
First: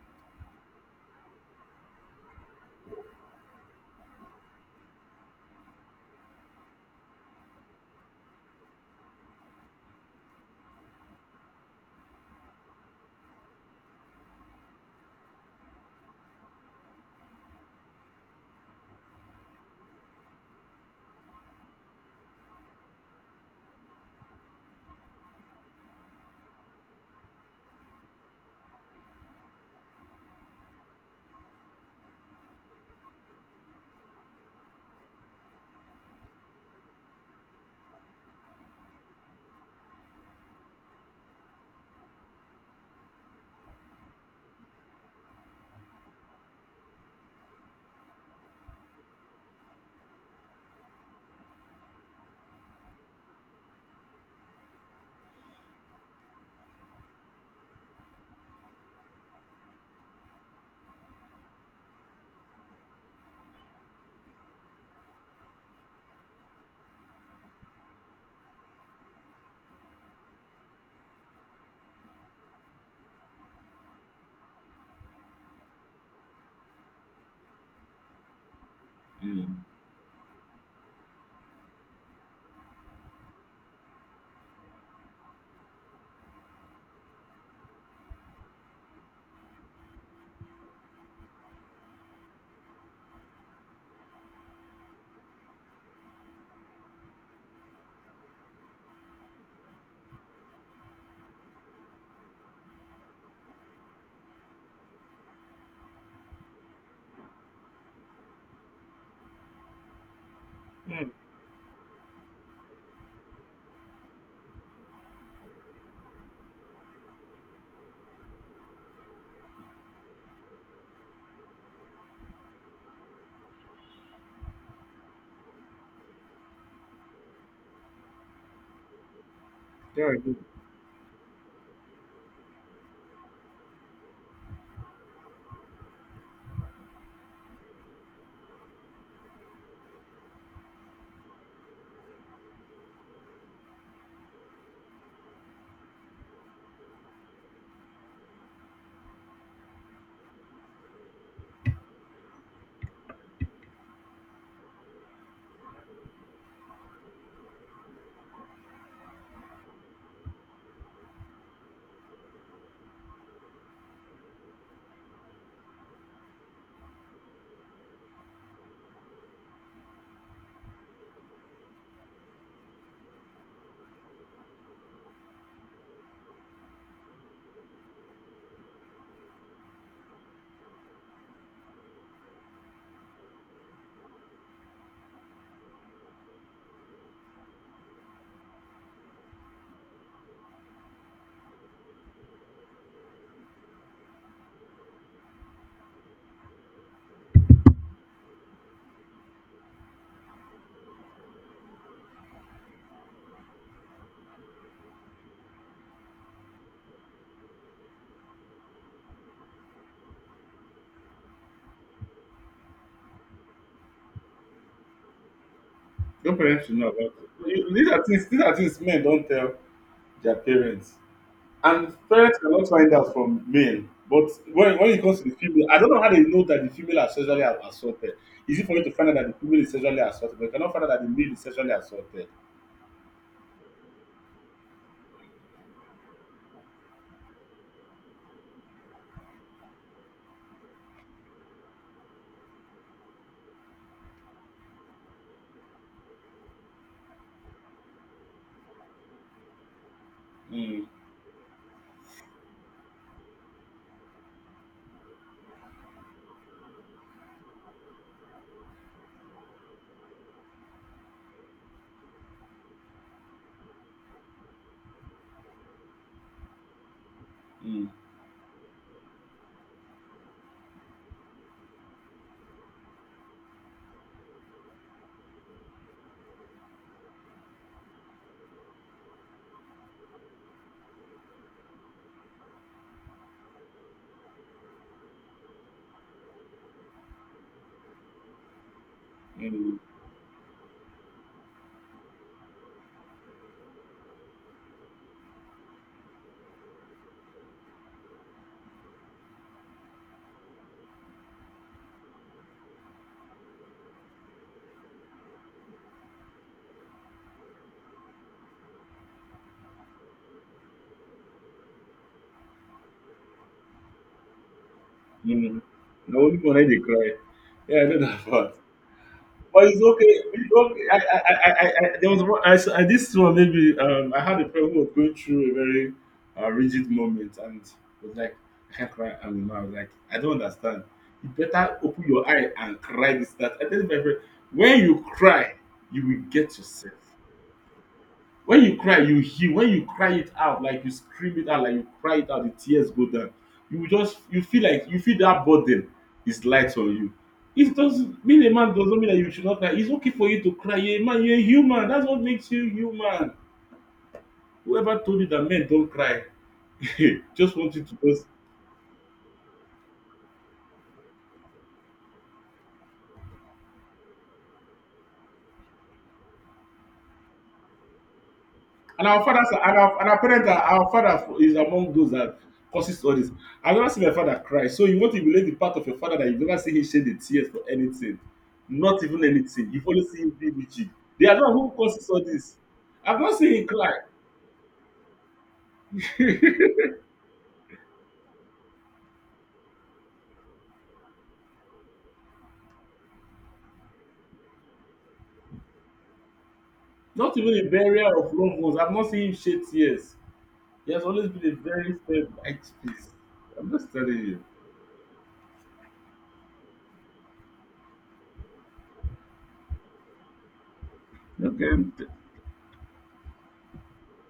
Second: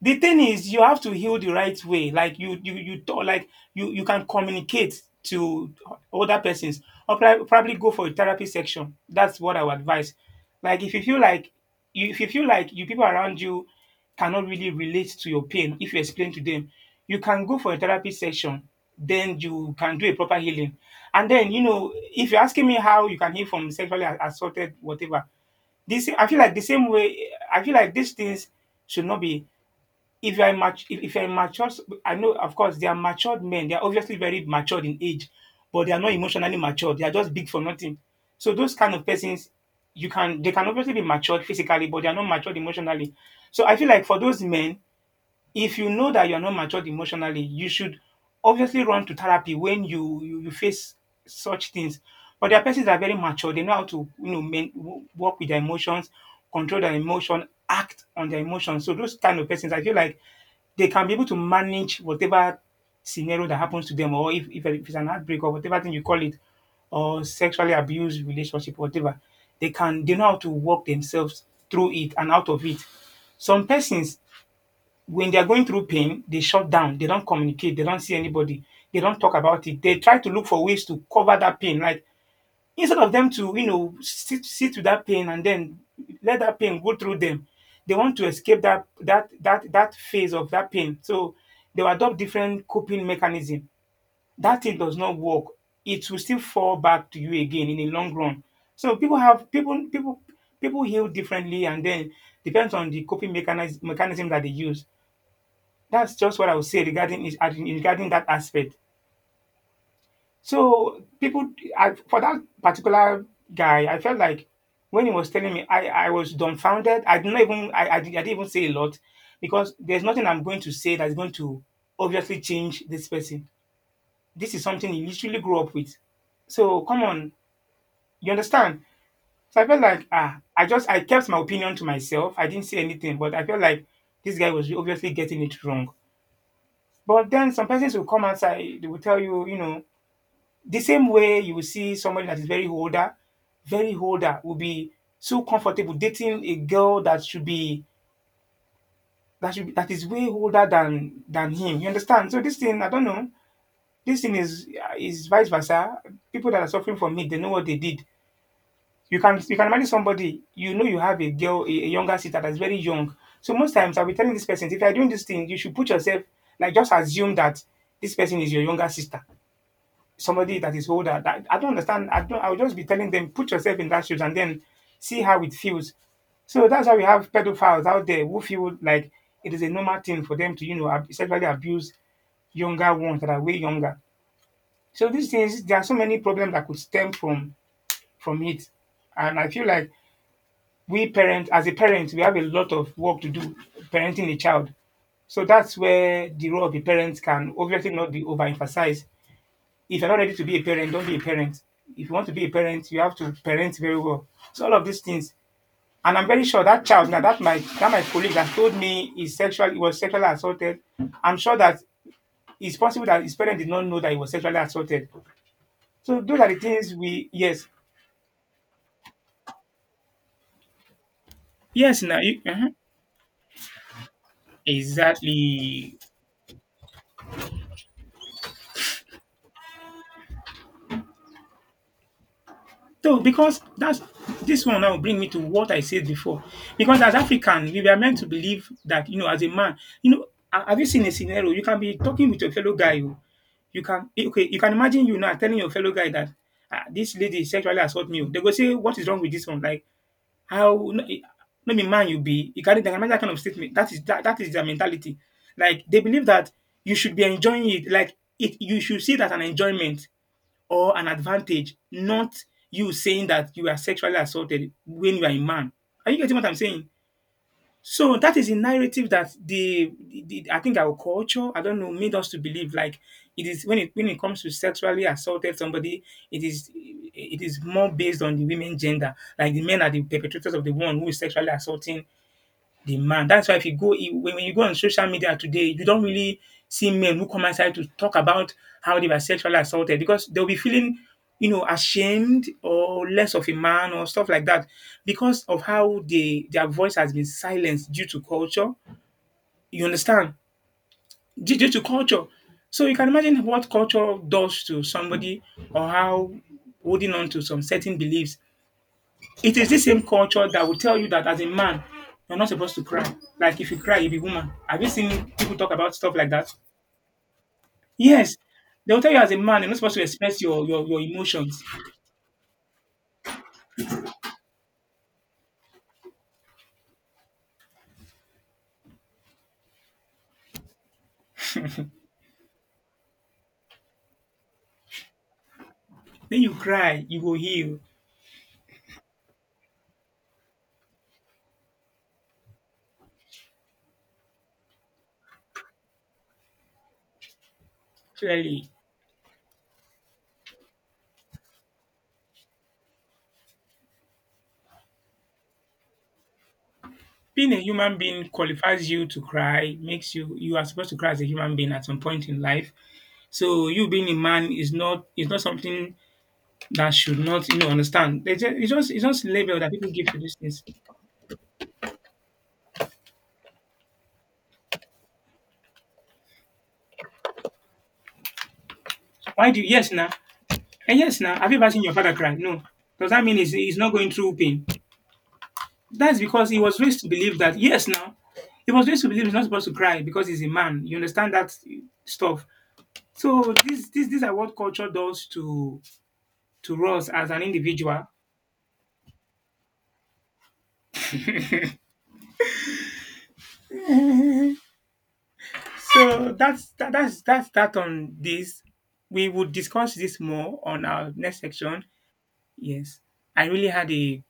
S2: the thing is, you have to heal the right way. Like you talk, like you can communicate to other persons, or probably go for a therapy section. That's what I would advise. Like if you feel like you if you feel like, you, people around you cannot really relate to your pain, if you explain to them, you can go for a therapy session. Then you can do a proper healing. And then, you know, if you're asking me how you can heal from sexually assaulted, whatever, this, I feel like the same way, I feel like these things should not be. If you are immature, if you are mature, I know, of course, they are matured men. They are obviously very matured in age, but they are not emotionally matured. They are just big for nothing. So those kind of persons, you can, they can obviously be matured physically, but they are not matured emotionally. So I feel like for those men, if you know that you are not matured emotionally, you should obviously run to therapy when you face such things. But there are persons that are very mature. They know how to, you know, men, work with their emotions, control their emotion, act on their emotions. So those kind of persons, I feel like they can be able to manage whatever scenario that happens to them, or if it's an outbreak or whatever thing you call it, or sexually abused relationship, whatever, they can, they know how to work themselves through it and out of it. Some persons, when they are going through pain, they shut down. They don't communicate. They don't see anybody. They don't talk
S1: Mm.
S2: about it. They try to look for ways to cover that pain. Like instead of them to, you know, sit with that pain and then let that pain go through them, they want to escape that phase of that pain. So they will adopt different coping mechanism. That thing does not work. It will still fall back to you again in the long run. So people have people people people heal differently, and then depends on the coping mechanism that they use. That's just what I would say regarding regarding that aspect. So
S1: Mm,
S2: people, I, for that particular guy, I felt like when he was telling me, I was dumbfounded. I didn't even I didn't even say a lot, because there's nothing I'm going to say that's going to obviously change this person. This is something he literally grew up with. So come on, you understand? So I felt
S1: yeah,
S2: like
S1: I do.
S2: ah, I just, I kept my opinion to myself. I didn't say anything, but I felt like this guy was obviously getting it wrong. But then some persons will come outside, they will tell you, you know, the same way you will see somebody that is very older will be so comfortable dating a girl that should be, that is way older than him. You understand? So this thing, I don't know. This thing is vice versa. People that are suffering from it, they know what they did. You can, you can marry somebody, you know, you have a girl, a younger sister that's very young. So most times I'll be telling this person, if you're doing this thing, you should put yourself like, just assume that this person is your younger sister, somebody that is older. That I don't understand. I don't. I would just be telling them, put yourself in that shoes and then see how it feels. So that's why we have pedophiles out there, who feel like it is a normal thing for them to, you know, sexually abuse younger ones that are way younger. So these things, there are so many problems that could stem from it, and I feel like we parents, as a parent, we have a lot of work to do parenting a child. So that's where the role of the parents can obviously not be overemphasized. If you're not ready to be a parent, don't be a parent. If you want to be a parent, you have to parent very well. So all of these things. And I'm very sure that child now that my colleague has told me is sexual he was sexually assaulted. I'm sure that it's possible that his parents did not know that he was sexually assaulted. So
S1: Your
S2: those are the
S1: parents should know
S2: things
S1: about
S2: we
S1: it.
S2: yes.
S1: You- these are things. These are things men don't tell their parents. And
S2: Yes now
S1: parents
S2: you,
S1: cannot
S2: uh-huh.
S1: find out from male. But when it comes to the female, I don't
S2: Exactly.
S1: know how they know that the female are sexually assaulted. Is it for you to find out that the female is sexually assaulted? But you cannot find out that the male is sexually assaulted.
S2: So because that's this one now bring me to what I said before. Because as African, we were meant to believe that, as a man, you know, ha- have you seen a scenario? You can be talking with your fellow guy. Oh. You can okay, you can imagine you now telling your fellow guy that ah, this lady sexually assault me. Oh. They go say, "What is wrong with this one?" Like,
S1: Mm,
S2: how no, eh, no be man you be. You can they can imagine that kind of statement. That is that is their mentality. Like they believe that you should be enjoying it, like it you should see that an enjoyment or an advantage, not you saying that you are sexually assaulted when you are a man. Are you getting what I'm saying?
S1: mm,
S2: So that is a narrative that the I think our culture, I don't know, made us to believe like it is when it comes to sexually assaulted somebody, it is more based on the women gender. Like the men are the perpetrators of the one who is sexually assaulting the man. That's why if you go when you go on social media today, you don't really see men who come outside to talk about how they were sexually
S1: mm,
S2: assaulted because they'll be feeling, ashamed or less of a man or stuff like that because of how they their voice has been silenced due to culture. You understand? Due to culture. So you can imagine what culture does to somebody or how holding on to some certain beliefs it is this same culture that will tell you that as a man, you're not supposed to cry. Like if you cry, you'll be woman. Have you seen people
S1: mm.
S2: talk about stuff
S1: The
S2: like
S1: only
S2: that?
S1: one they cry. Yeah, I know that
S2: Yes.
S1: part.
S2: They'll tell you as a man,
S1: But
S2: you're not
S1: it's
S2: supposed to
S1: okay.
S2: express
S1: It's
S2: your,
S1: okay.
S2: your, your emotions.
S1: There was one, this one maybe I had a friend who was going through a very rigid moment and was like, "I can't cry." And I was like, "I don't understand. You better open your eye and cry this that." I tell my friend, when you cry, you will
S2: When you
S1: get yourself.
S2: cry, you will heal.
S1: When you cry, you heal. When you cry it out, like you scream it out, like you cry it out, the tears go down. You just you feel like you feel that burden is light on you. It doesn't being a man
S2: Clearly.
S1: doesn't mean that you should not cry. It's okay for you to cry. You're a man, you're a human. That's what makes you human. Whoever told you that men don't cry
S2: Being
S1: just
S2: a
S1: want you to
S2: human
S1: just.
S2: being qualifies you to cry, makes you you are supposed to cry as a human being at some point in life. So you being a man is not something that should not you know understand. They just, it's just it's
S1: And our
S2: just
S1: fathers
S2: label
S1: are-
S2: that people give
S1: and our
S2: to these
S1: parents are
S2: things.
S1: our father is among those that causes all this. I've never seen my father cry. So you want to relate the part of your father that you've never seen him shed a tears for anything. Not even
S2: Why do
S1: anything. You've
S2: yes
S1: only
S2: now?
S1: seen him be rigid.
S2: And yes,
S1: They are
S2: now, have
S1: not
S2: you
S1: who
S2: ever seen your
S1: causes
S2: father
S1: all
S2: cry?
S1: this.
S2: No. Does
S1: I've
S2: that
S1: not
S2: mean
S1: seen him
S2: he's
S1: cry.
S2: not going through pain? That's because he was raised to believe that, yes, now, he was raised to believe he's not supposed to cry because he's a man. You understand that stuff. So these are what culture does to us as
S1: Not
S2: an
S1: even a
S2: individual.
S1: burial of loved ones. I've not seen him shed tears. He has always been a very fair light piece. I'm just telling you.
S2: So that's that's that on this. We would discuss this more on our next section.
S1: Okay.
S2: Yes, I really had a g-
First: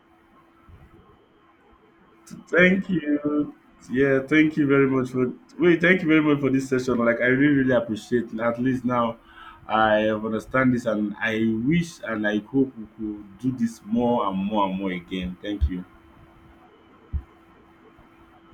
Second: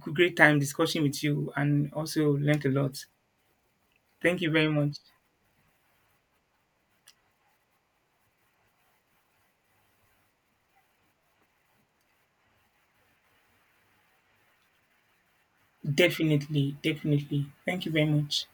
S2: great time discussing with you and also learned a
S1: Thank
S2: lot.
S1: you. Yeah,
S2: Thank you
S1: thank you
S2: very
S1: very
S2: much.
S1: much for wait, thank you very much for this session. Like I really, really appreciate it. At least now I have understand this and I wish and I hope we could do this more and more and more again. Thank you.
S2: Definitely. Thank you very much.